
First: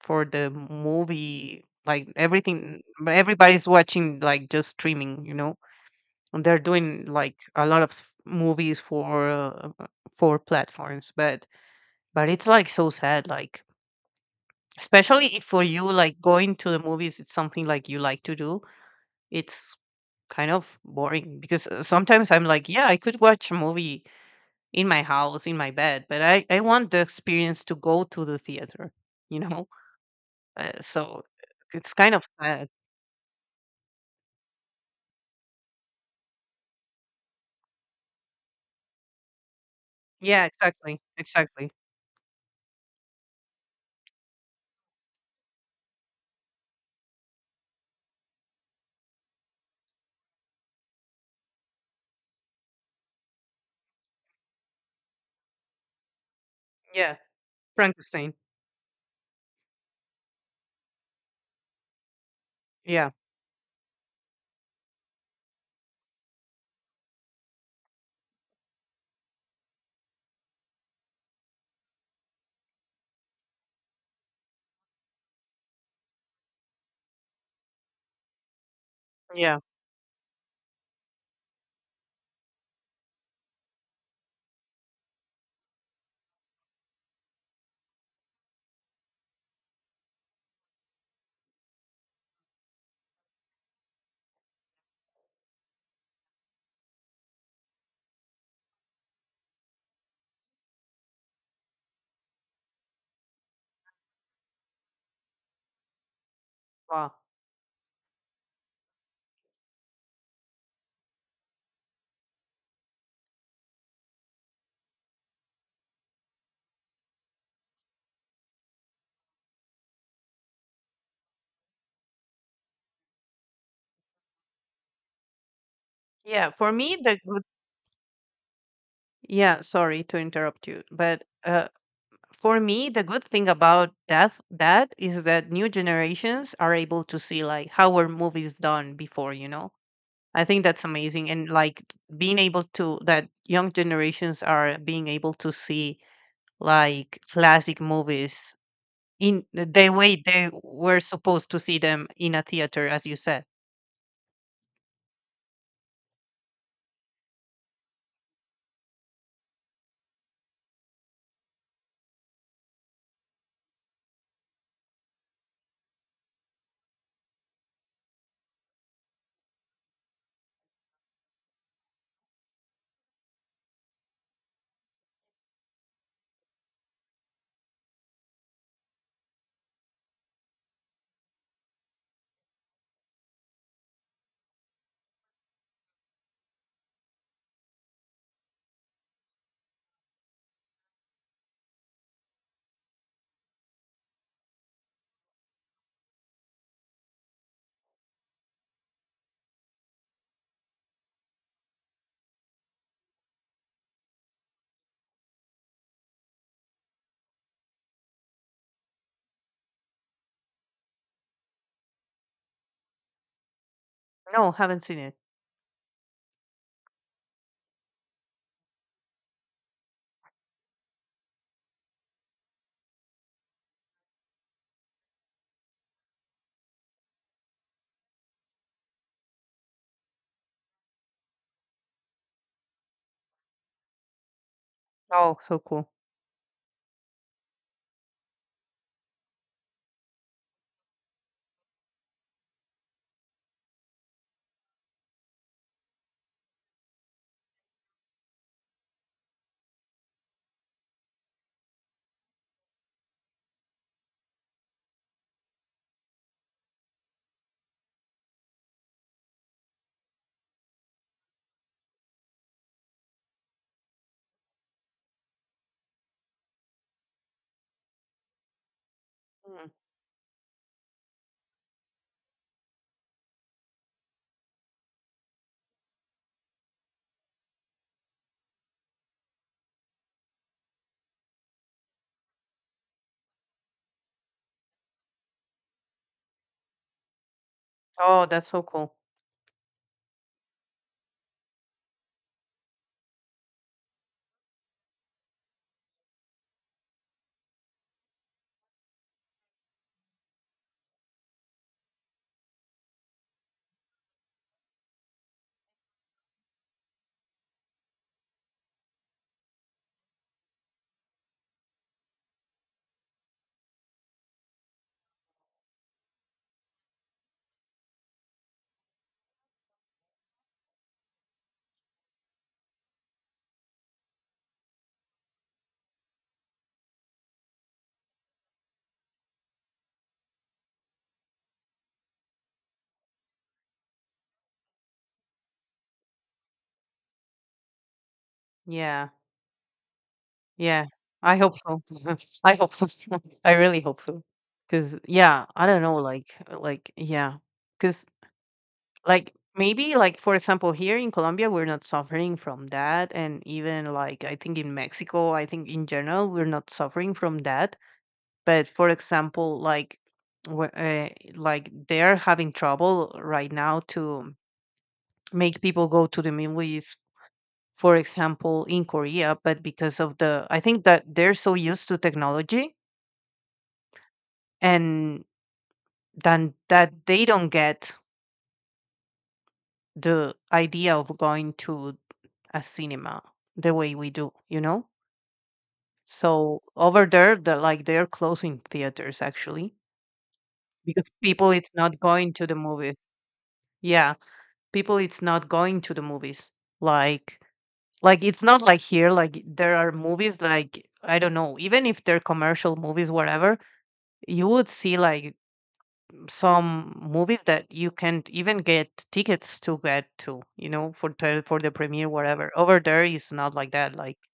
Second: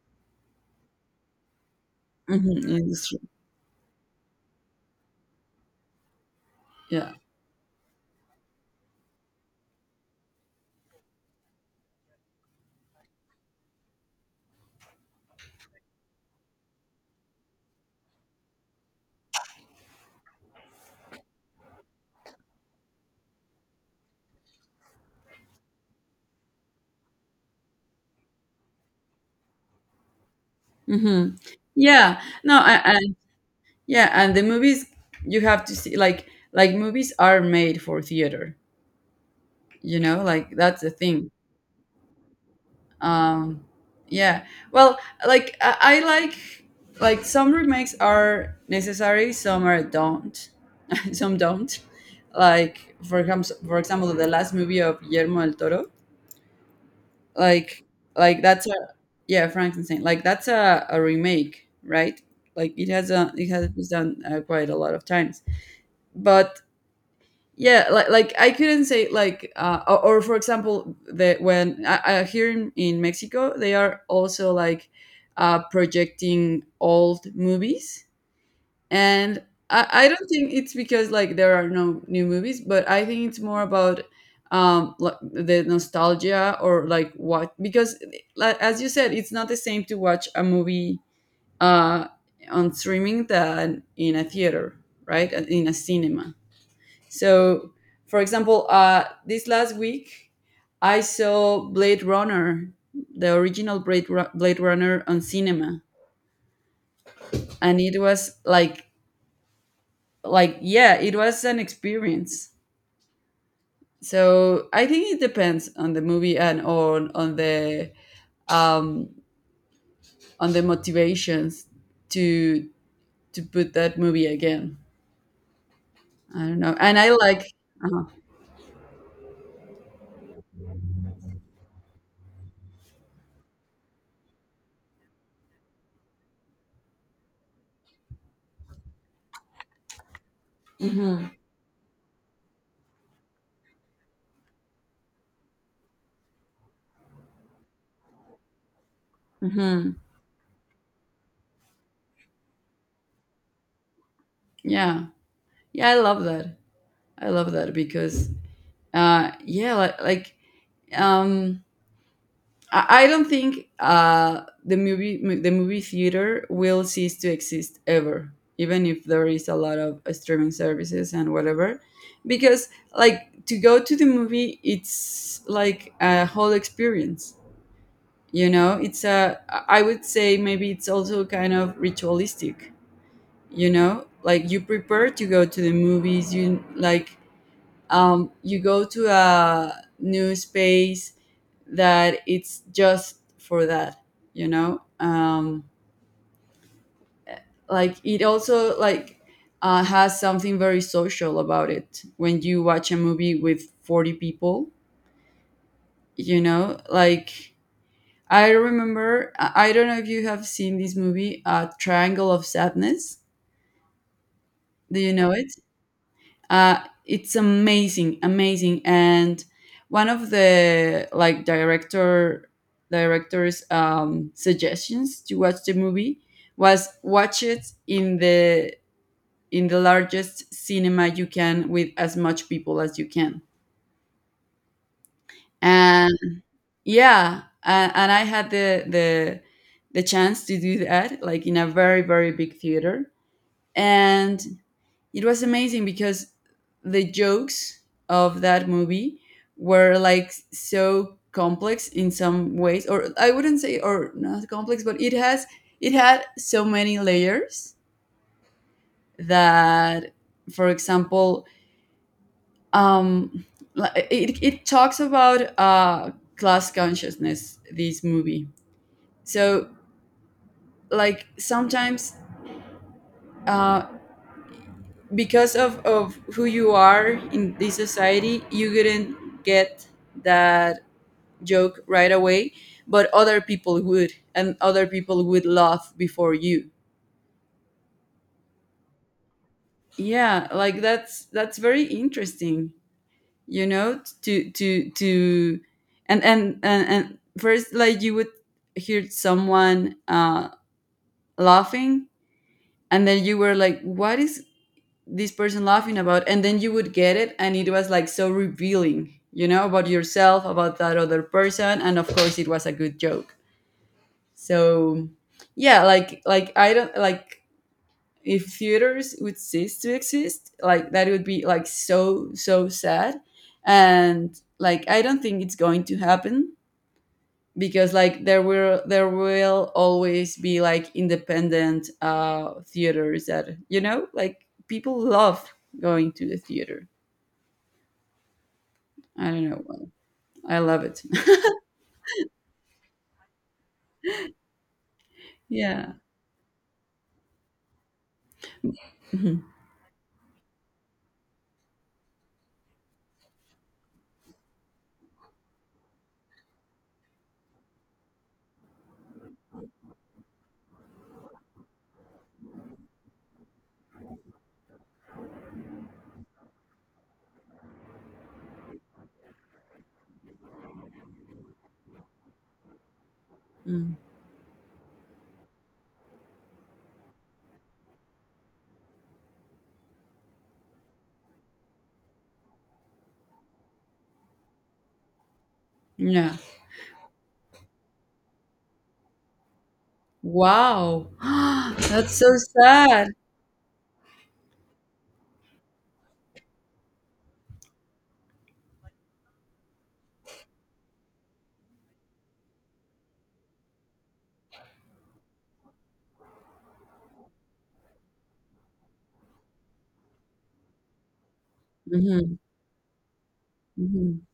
S2: for the movie like everything,
S1: Mm-hmm.
S2: everybody's watching like just streaming, you know, and they're doing
S1: Yeah.
S2: like a lot of s- movies for uh, uh, for platforms, but but it's like so sad, like especially if for you like going to the movies it's something like you like to do. It's kind of boring because uh, sometimes I'm like yeah, I could watch a movie in my house, in my bed, but i i want the experience to go to the theater, you know, uh, so
S1: Mm-hmm.
S2: it's kind
S1: Yeah,
S2: of
S1: no,
S2: sad.
S1: I, I yeah, and the movies you have to see like like movies are made for theater, you know,
S2: Yeah,
S1: like that's the
S2: exactly,
S1: thing.
S2: exactly.
S1: Um yeah. Well, like I, I like like some remakes are necessary, some are don't. Some don't. Like for example, for example, the last movie of Guillermo del Toro,
S2: Yeah,
S1: like
S2: Frankenstein.
S1: like that's a yeah, Frankenstein. Like that's a, a remake, right? Like it
S2: Yeah.
S1: has a, it has been done uh, quite a lot of times but yeah like like i couldn't say like uh, or, or for example the when I, I here in, in mexico they are also like uh, projecting old movies and
S2: Yeah.
S1: I, I don't think it's because like there are no new movies but I think it's more about um like, the nostalgia or like what because like, as you said it's not the same to watch a movie uh on streaming than in a theater, right, in a cinema. So, for example, uh, this last week I saw Blade Runner, the original Blade Ru- Blade Runner on cinema,
S2: Wow.
S1: and it was like like yeah, it was an experience. So I think it depends on the movie and on on the um, on the motivations to to put that movie again. I
S2: Yeah,
S1: don't
S2: for
S1: know,
S2: me
S1: and I
S2: the
S1: like. Uh-huh.
S2: Yeah, sorry to interrupt you, but uh, for me, the good thing about death that is that new generations are able to see like how were movies done before. You know, I think that's amazing,
S1: Hmm.
S2: and like being able to that young generations are being able to see like classic movies in the
S1: Hmm.
S2: way they were supposed to see them, in a theater, as you said.
S1: Yeah, yeah, I love that. I love that because uh yeah like, like um I, I don't think uh the movie mo- the movie theater will cease to exist ever, even if there is a lot of uh, streaming services and whatever, because like to go to the movie it's like a whole experience, you know, it's a, I would say maybe it's also kind of ritualistic, you know, like you prepare to go to the movies, you like, um you go to a new space that it's just for that, you know um like it also like uh, has something very social about it when you watch a movie with forty people, you know, like i remember i I don't know if you have seen this movie, uh, Triangle of Sadness.
S2: No, haven't seen
S1: Do you
S2: it.
S1: know it? uh, it's amazing, amazing, and one of the like director directors' um, suggestions to watch the movie was watch it in the in the largest cinema you can with as much people as you can.
S2: Oh, so cool.
S1: And yeah, uh, and I had the the the chance to do that like in a very very big theater, and it was amazing because the jokes of that movie were like so complex in some ways, or I wouldn't say or not complex, but it has, it had so many layers, that, for example, um li- it, it talks about uh class consciousness, this movie. So
S2: Mm.
S1: like sometimes, uh because of of who you are in this society you wouldn't get that joke right away, but other people would, and other people would laugh before you.
S2: Oh, that's so cool.
S1: Yeah, like that's that's very interesting, you know, to to to and and and, and first like you would hear someone uh laughing, and then you were like, what is this person laughing about? And then you would get it, and it was like so revealing, you know, about yourself, about that other person, and of course it was a good joke. So yeah, like like I don't like, if theaters would cease to exist, like that would be like so so sad. And like I don't think it's going to happen, because like there will there will always be like independent uh theaters that, you know, like people love going to the theater.
S2: Yeah.
S1: I don't know why. I love
S2: Yeah,
S1: it.
S2: I hope so. I hope so. I really hope so, because yeah, I don't
S1: Yeah.
S2: know, like uh, like yeah, because like
S1: Mhm.
S2: maybe like for example, here in Colombia, we're not suffering from that, and even like I think in Mexico, I think in general, we're not suffering from that. But for example, like wh- uh, like they're having trouble right now to make people go to the movies, for example, in Korea, but because of the, I think that they're so used to technology,
S1: Mm.
S2: and then that they don't get the idea of going to a cinema the way we do, you know?
S1: Yeah.
S2: So over there, the, like they're closing theaters actually because
S1: Wow.
S2: people it's not
S1: That's so
S2: going to the movies.
S1: sad.
S2: Yeah, people it's not going to the movies. Like, like it's not like here. Like there are movies like I don't know, even if they're commercial movies, whatever, you would see like some movies that you can't even get tickets to get to, you know, for the for the premiere,
S1: Mhm.
S2: whatever, over there is not like that. Like
S1: Mhm.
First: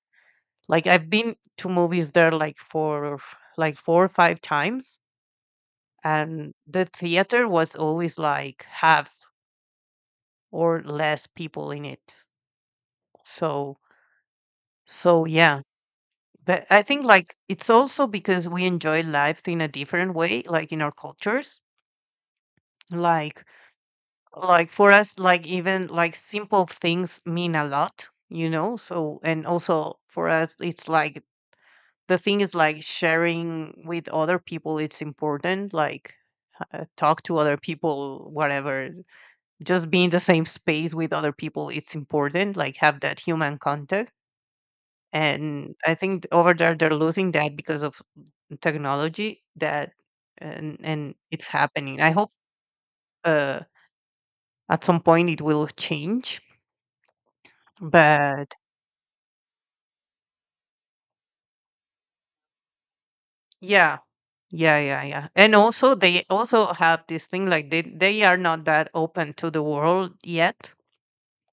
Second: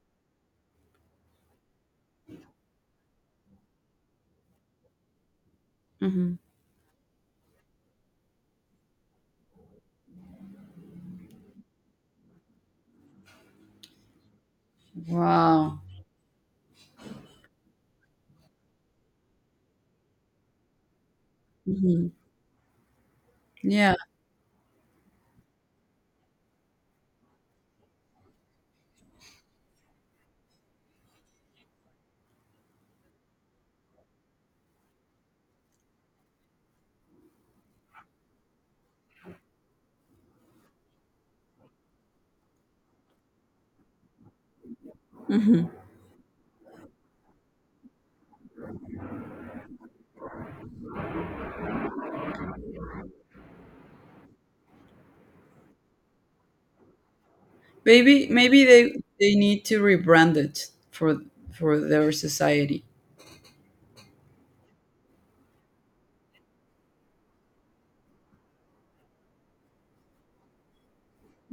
S2: like i've been to movies there like for like four or five times,
S1: Mhm.
S2: and the theater was always like half or less people in it. So so yeah.
S1: Wow.
S2: But I think like it's also because we enjoy life in a different way, like in our cultures.
S1: Mhm.
S2: like
S1: Yeah.
S2: like for us, like even like simple things mean a lot, you know. So and also for us it's like the thing is like sharing with other people, it's important, like uh, talk to other people, whatever, just be in the same space with other people, it's important, like have that human contact.
S1: Mhm.
S2: And I think over there they're losing that because of technology, that and and it's happening. I hope uh at some point it will change,
S1: Maybe,
S2: but
S1: maybe they they need to rebrand it for for their society.
S2: Yeah. Yeah, yeah, yeah. And also they also have this thing like they they are not that open to the world yet,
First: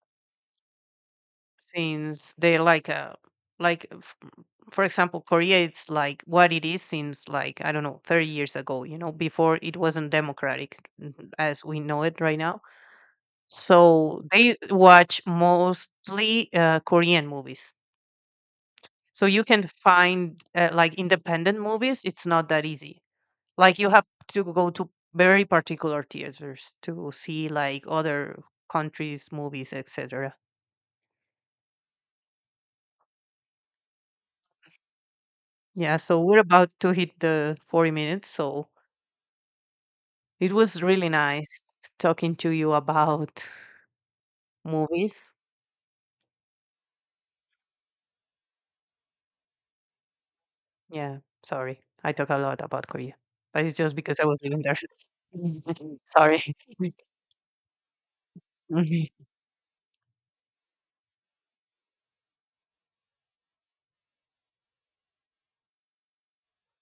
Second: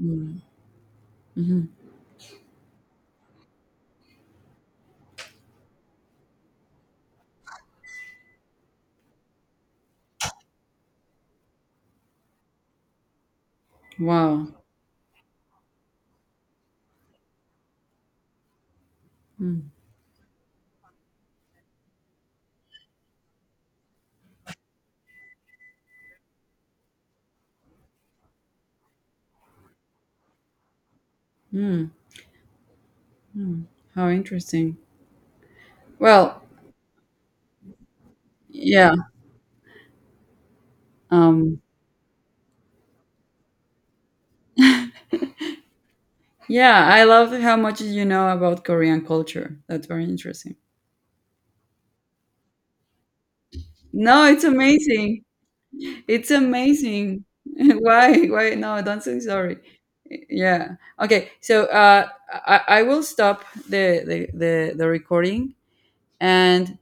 S1: Mm. Mhm.
S2: since they're like a like f- for example, Korea, it's like what it is since like I don't know, thirty years ago, you know, before it wasn't democratic, mm, as we know it right now. So
S1: Wow.
S2: they watch mostly uh, Korean movies. So you can
S1: Mm.
S2: find uh, like independent movies, it's not that easy. Like you have to go to very particular theaters to see like other countries' movies, et cetera.
S1: Mm. Mm. How interesting.
S2: Yeah, so we're
S1: Well,
S2: about to hit the forty minutes. So
S1: yeah.
S2: it was really nice
S1: Um
S2: talking to you about movies.
S1: yeah, I love how much you know about Korean culture. That's very interesting.
S2: Yeah, sorry. I talk a lot about Korea, but it's just because I
S1: No,
S2: was
S1: it's
S2: living there.
S1: amazing. It's
S2: Sorry.
S1: amazing. Why? Why? No, don't say sorry. Yeah. Okay. So uh, I, I will stop the, the, the, the recording and